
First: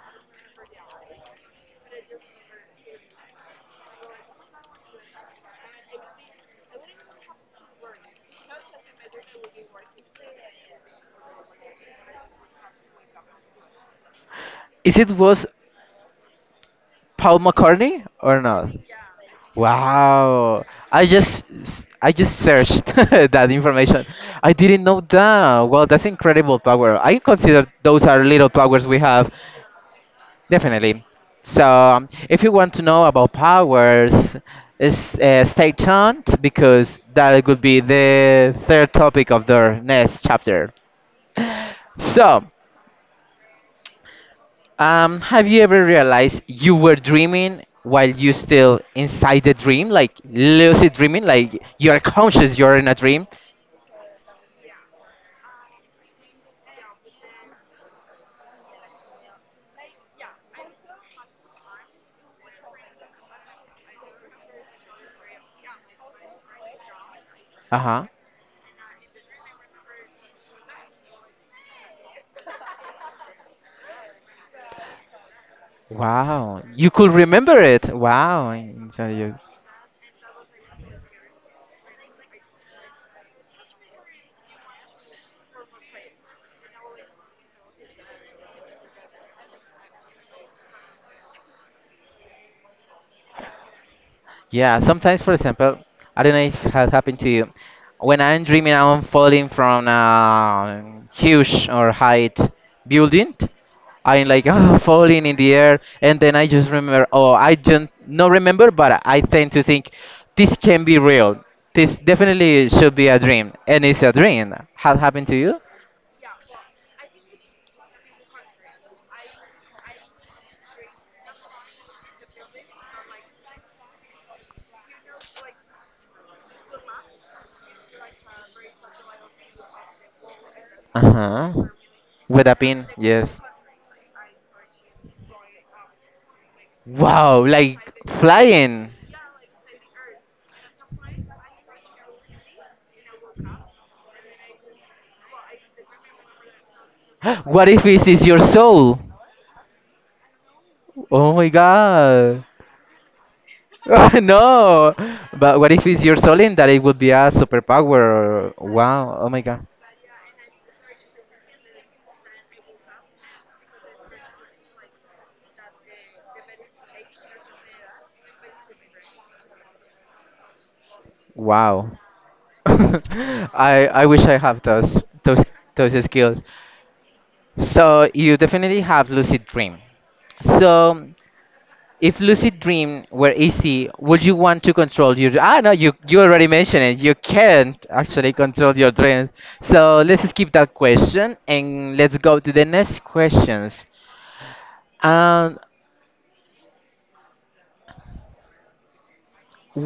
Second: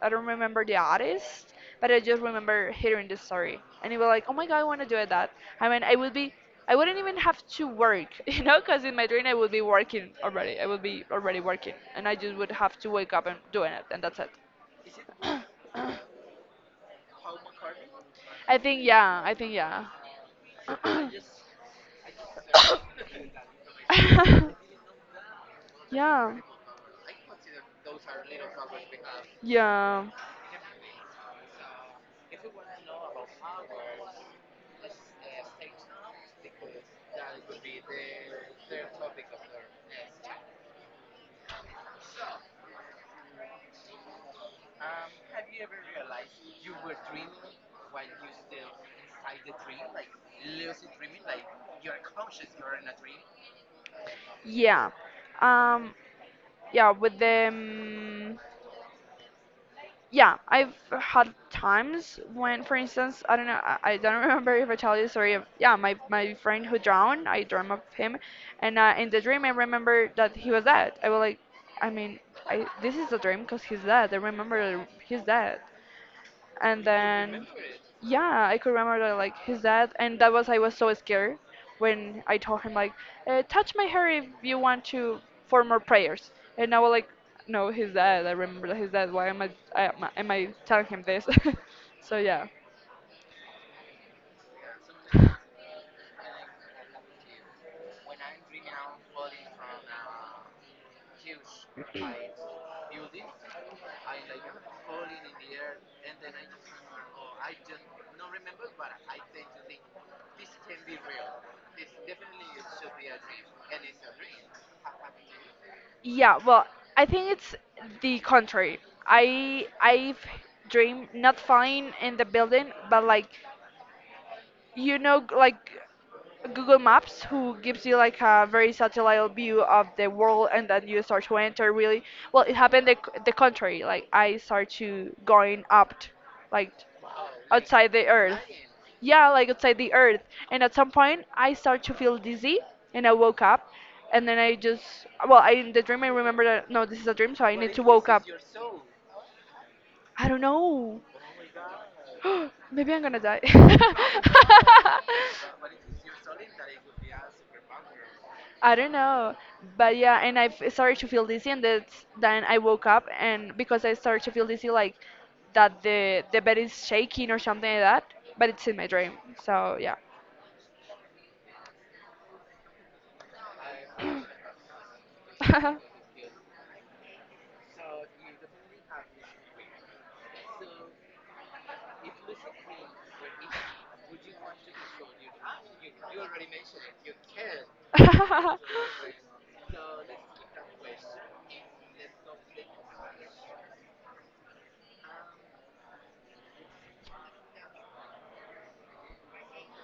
Speaker 2: I don't remember the artist, but I just remember hearing the story. And it was like, oh my god, I want to do it that. I mean, I would be, I wouldn't even have to work, you know, because in my dream I would be working already. I would be already working, and I just would have to wake up and doing it, and that's it.
Speaker 1: Is it was Paul McCartney or
Speaker 2: I
Speaker 1: not?
Speaker 2: think yeah, I think yeah.
Speaker 1: Wow. I just searched that information. I didn't know that. Well, that's
Speaker 2: Yeah,
Speaker 1: incredible power. I consider those are little powers we have.
Speaker 2: yeah,
Speaker 1: Definitely. So, if you want to know about powers, is stay tuned because that would be the third topic of the next chapter. So, have you ever realized you were dreaming while you still inside the dream, like lucid dreaming, like you're conscious you're in a dream?
Speaker 2: yeah. Um, yeah, with them. Yeah, I've had times when, for instance, I don't know, I don't remember if I told you the story of, yeah, my friend who drowned, I dreamt
Speaker 1: Uh
Speaker 2: of
Speaker 1: huh.
Speaker 2: him, and in the dream I remember that he was dead. I was like, I mean, I this is a dream because he's dead. I remember he's dead.
Speaker 1: Wow,
Speaker 2: And
Speaker 1: you could
Speaker 2: then,
Speaker 1: remember it.
Speaker 2: yeah,
Speaker 1: Wow,
Speaker 2: I could remember
Speaker 1: so
Speaker 2: that,
Speaker 1: you.
Speaker 2: like, his dad, and that was I was so scared when I told him, like, touch my hair if you want to for more prayers, and I was like, no, his dad. I remember his dad. Why am I am I am I telling him this? So yeah,
Speaker 1: Yeah, sometimes, for example, I don't know if it has happened to you. When I'm dreaming, I'm falling from a huge or height building. I'm like, oh, falling in the air, and then I just remember. Oh, I don't no remember, but I tend to think this can be real. This definitely should be a dream, and it's a dream. Has happened to you?
Speaker 2: yeah. Well, I think it's the contrary. I've dreamed not falling in the building, but, like, you know, like, Google Maps, who gives you, like, a very satellite view of the world, and then you
Speaker 1: Uh
Speaker 2: start to
Speaker 1: huh.
Speaker 2: enter really.
Speaker 1: With
Speaker 2: Well,
Speaker 1: a
Speaker 2: it
Speaker 1: pin,
Speaker 2: happened the
Speaker 1: yes.
Speaker 2: contrary. Like I start to going up, like
Speaker 1: Wow, like
Speaker 2: outside the Earth.
Speaker 1: flying.
Speaker 2: Yeah, like outside the Earth. And at some point, I start to feel dizzy, and I woke up, and then I just well, I in the dream I remember that no, this is a dream, so I
Speaker 1: What
Speaker 2: need
Speaker 1: if
Speaker 2: to
Speaker 1: this
Speaker 2: woke
Speaker 1: is
Speaker 2: up.
Speaker 1: your soul?
Speaker 2: I don't know.
Speaker 1: Oh my god.
Speaker 2: Maybe I'm gonna die.
Speaker 1: Oh, no, but what if it's your soul in that it would be a superpower?
Speaker 2: I don't
Speaker 1: Wow, oh
Speaker 2: know.
Speaker 1: my god,
Speaker 2: But yeah, and I started to feel dizzy, and that's, then I woke up, and because I started to feel dizzy, like that the bed is shaking or something like that. But it's in my dream, so yeah.
Speaker 1: wow. I wish I have those skills. So you definitely have lucid dream. So if lucid dream were easy, would you want to control your? Ah no, you already mentioned it. You can't actually control your dreams. So let's skip that question and let's go to the next questions. Um,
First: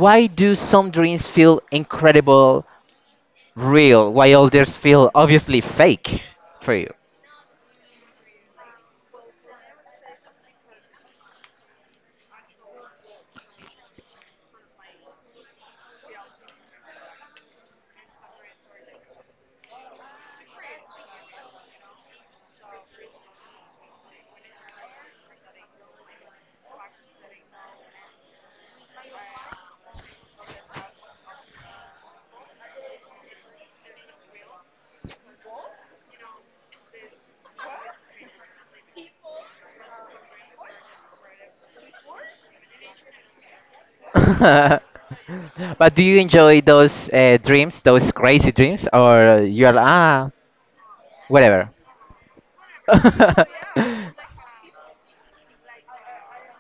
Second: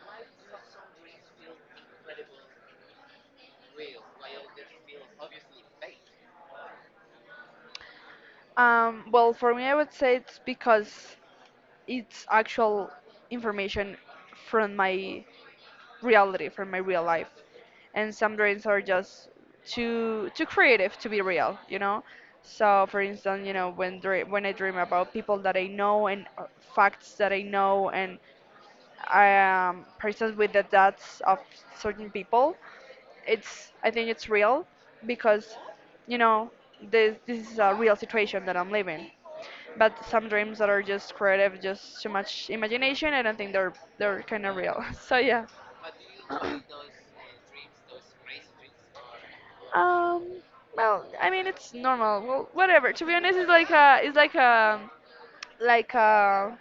Speaker 1: Why do some dreams feel incredible, real, while others feel obviously fake for you?
Speaker 2: Well, for me, I would say it's because it's actual information from my reality from my real life, and some dreams are just too too creative to be real, you know. So for instance, you know, when dream, when I dream about people that I know and facts that I know and I am persons with the deaths of certain people, it's, I think it's real because you know this is a real situation that I'm living. But some dreams that are just creative, just too much imagination, I don't think they're kind of real. So yeah.
Speaker 1: But do you enjoy those dreams, those crazy dreams, or you're
Speaker 2: Um,
Speaker 1: ah
Speaker 2: well, I mean
Speaker 1: whatever?
Speaker 2: it's normal. Well, whatever. To be honest, it's like a it's like a like a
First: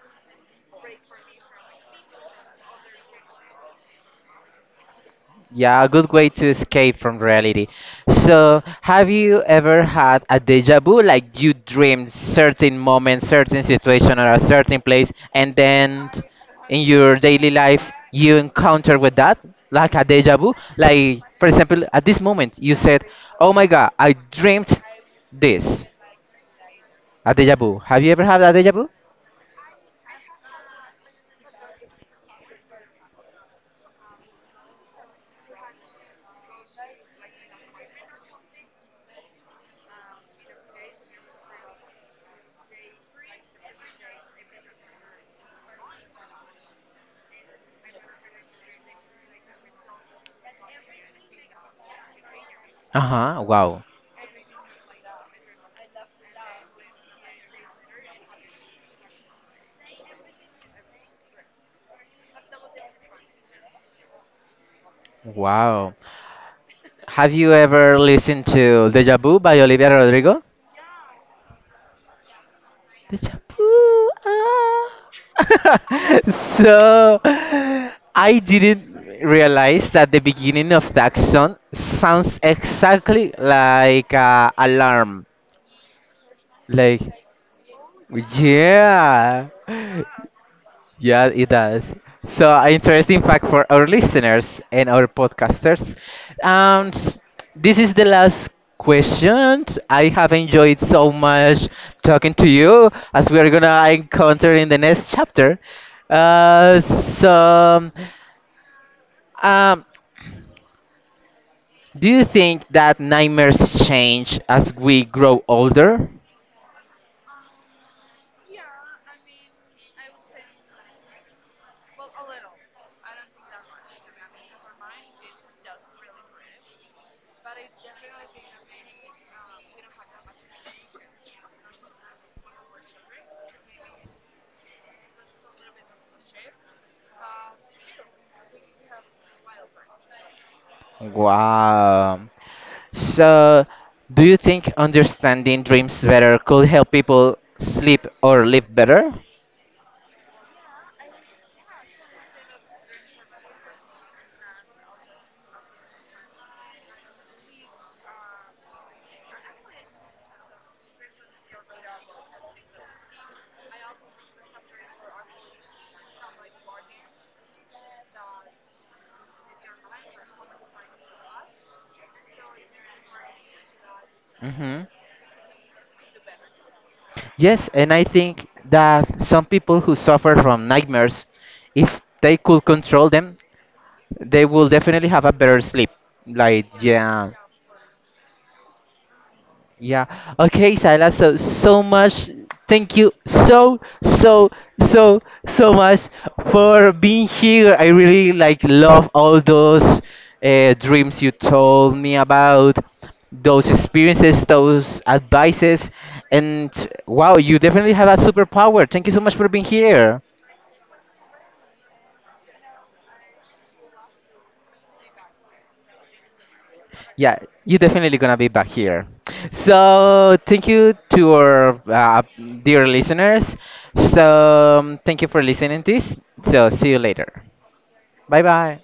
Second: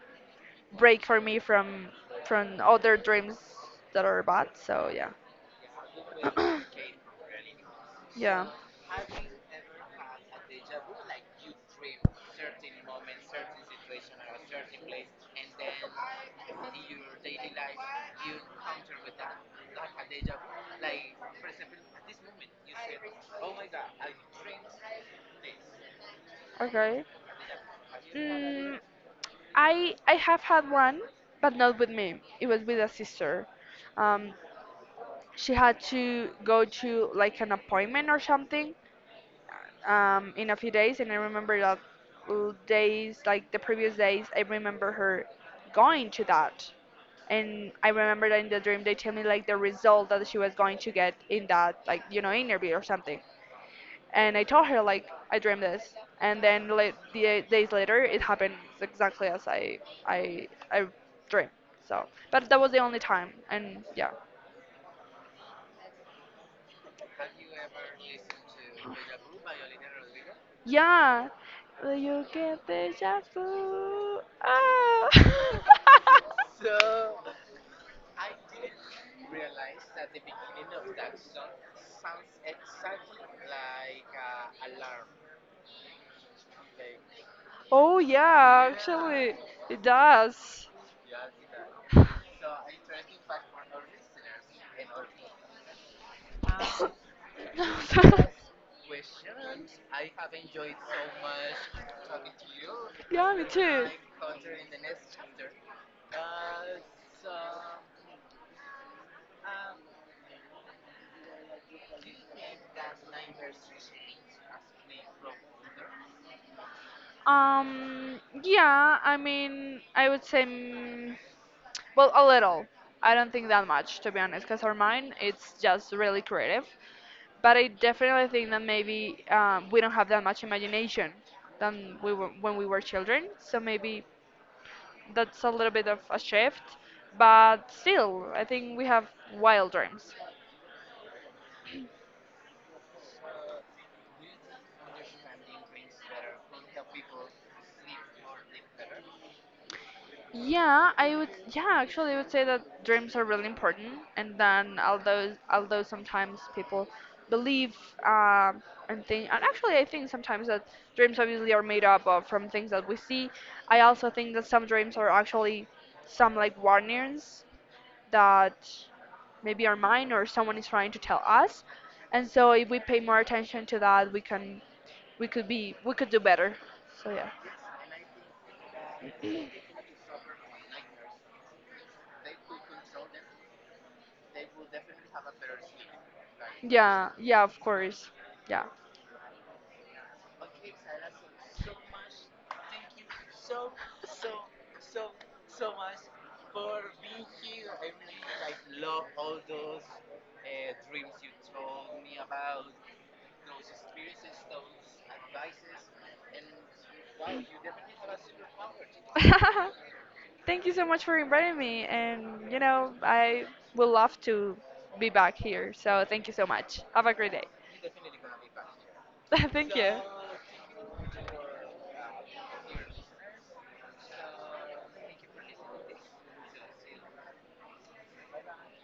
Speaker 2: break for me from other dreams that are bad. So yeah,
Speaker 1: Yeah, a good way to escape from reality.
Speaker 2: yeah.
Speaker 1: So, have you ever had a deja vu? Like you dreamed certain moment, certain situation, or a certain place, and then in your daily life you encounter with that, like a deja vu. Like, for example, at this moment you said, "Oh my God, I dreamed this."
Speaker 2: Okay.
Speaker 1: A deja vu. Have you ever had a deja
Speaker 2: Mm,
Speaker 1: vu?
Speaker 2: I have had one, but not with me. It was with a sister. Um, she had to go to, like, an appointment or something, in a few days, and I remember that days, like the previous days, I remember her going to that. And I remember that in the dream, they tell me, like, the result that she was going to get in that, like, you know, interview or
Speaker 1: Uh
Speaker 2: something.
Speaker 1: huh. Wow.
Speaker 2: And I told her, like, I dreamed this. And then, like, the 8 days later, it happened exactly as I dreamed. So, but that was the only time. And yeah.
Speaker 1: Wow. Have you ever listened to Deja Vu by Olivia Rodrigo?
Speaker 2: Yeah, will you get
Speaker 1: The
Speaker 2: deja
Speaker 1: shampoo.
Speaker 2: vu. Ah.
Speaker 1: Ah. So I didn't realize that the beginning of that song sounds exactly like a alarm. Like,
Speaker 2: Oh yeah, actually,
Speaker 1: yeah.
Speaker 2: it does.
Speaker 1: Yeah, it does. So, interesting fact for our listeners and our podcasters. And this is the last question. I have enjoyed so much talking to you as
Speaker 2: Yeah,
Speaker 1: we
Speaker 2: me
Speaker 1: are gonna
Speaker 2: too.
Speaker 1: encounter in the next chapter. So, um, do you think that nightmares change as we grow older?
Speaker 2: Yeah, I mean, I would say, well, a little. I don't think that much, to be honest, because our mind, it's just really creative. But I definitely think that maybe we don't have that much imagination than we were when we were children. So maybe that's a little bit of a shift, but still, I think we have wild dreams.
Speaker 1: Wow. So, do you think understanding dreams better could help people sleep or live better?
Speaker 2: Yeah, I would. Yeah, actually, I would say that dreams are really important, and then although sometimes people believe um, and think, and actually, I think sometimes that dreams obviously are made up of from things that we see. I also think that some dreams are actually some, like, warnings that maybe are mine or someone is trying to tell us. And so if we pay more attention to that, we can
Speaker 1: Hmm.
Speaker 2: we could be we could do better. So yeah.
Speaker 1: Yes, and I think that some people who suffer from nightmares, if they could control them, they will definitely have a better sleep. Like,
Speaker 2: Yeah,
Speaker 1: yeah.
Speaker 2: yeah, of course. Yeah.
Speaker 1: Yeah. Okay, Saila. So so much. Thank you so so so so much for being here. I really like love all those dreams you told me about, those experiences, those advices, and wow, you definitely have a superpower. Thank you so much for being here.
Speaker 2: Thank you so much for inviting me and you know, I would love to be back here. So thank you so much. Have a great
Speaker 1: Yeah,
Speaker 2: day.
Speaker 1: you're definitely gonna be back here.
Speaker 2: Thank you.
Speaker 1: So thank you to our dear listeners. So thank you for listening to this. So see you later. Bye bye.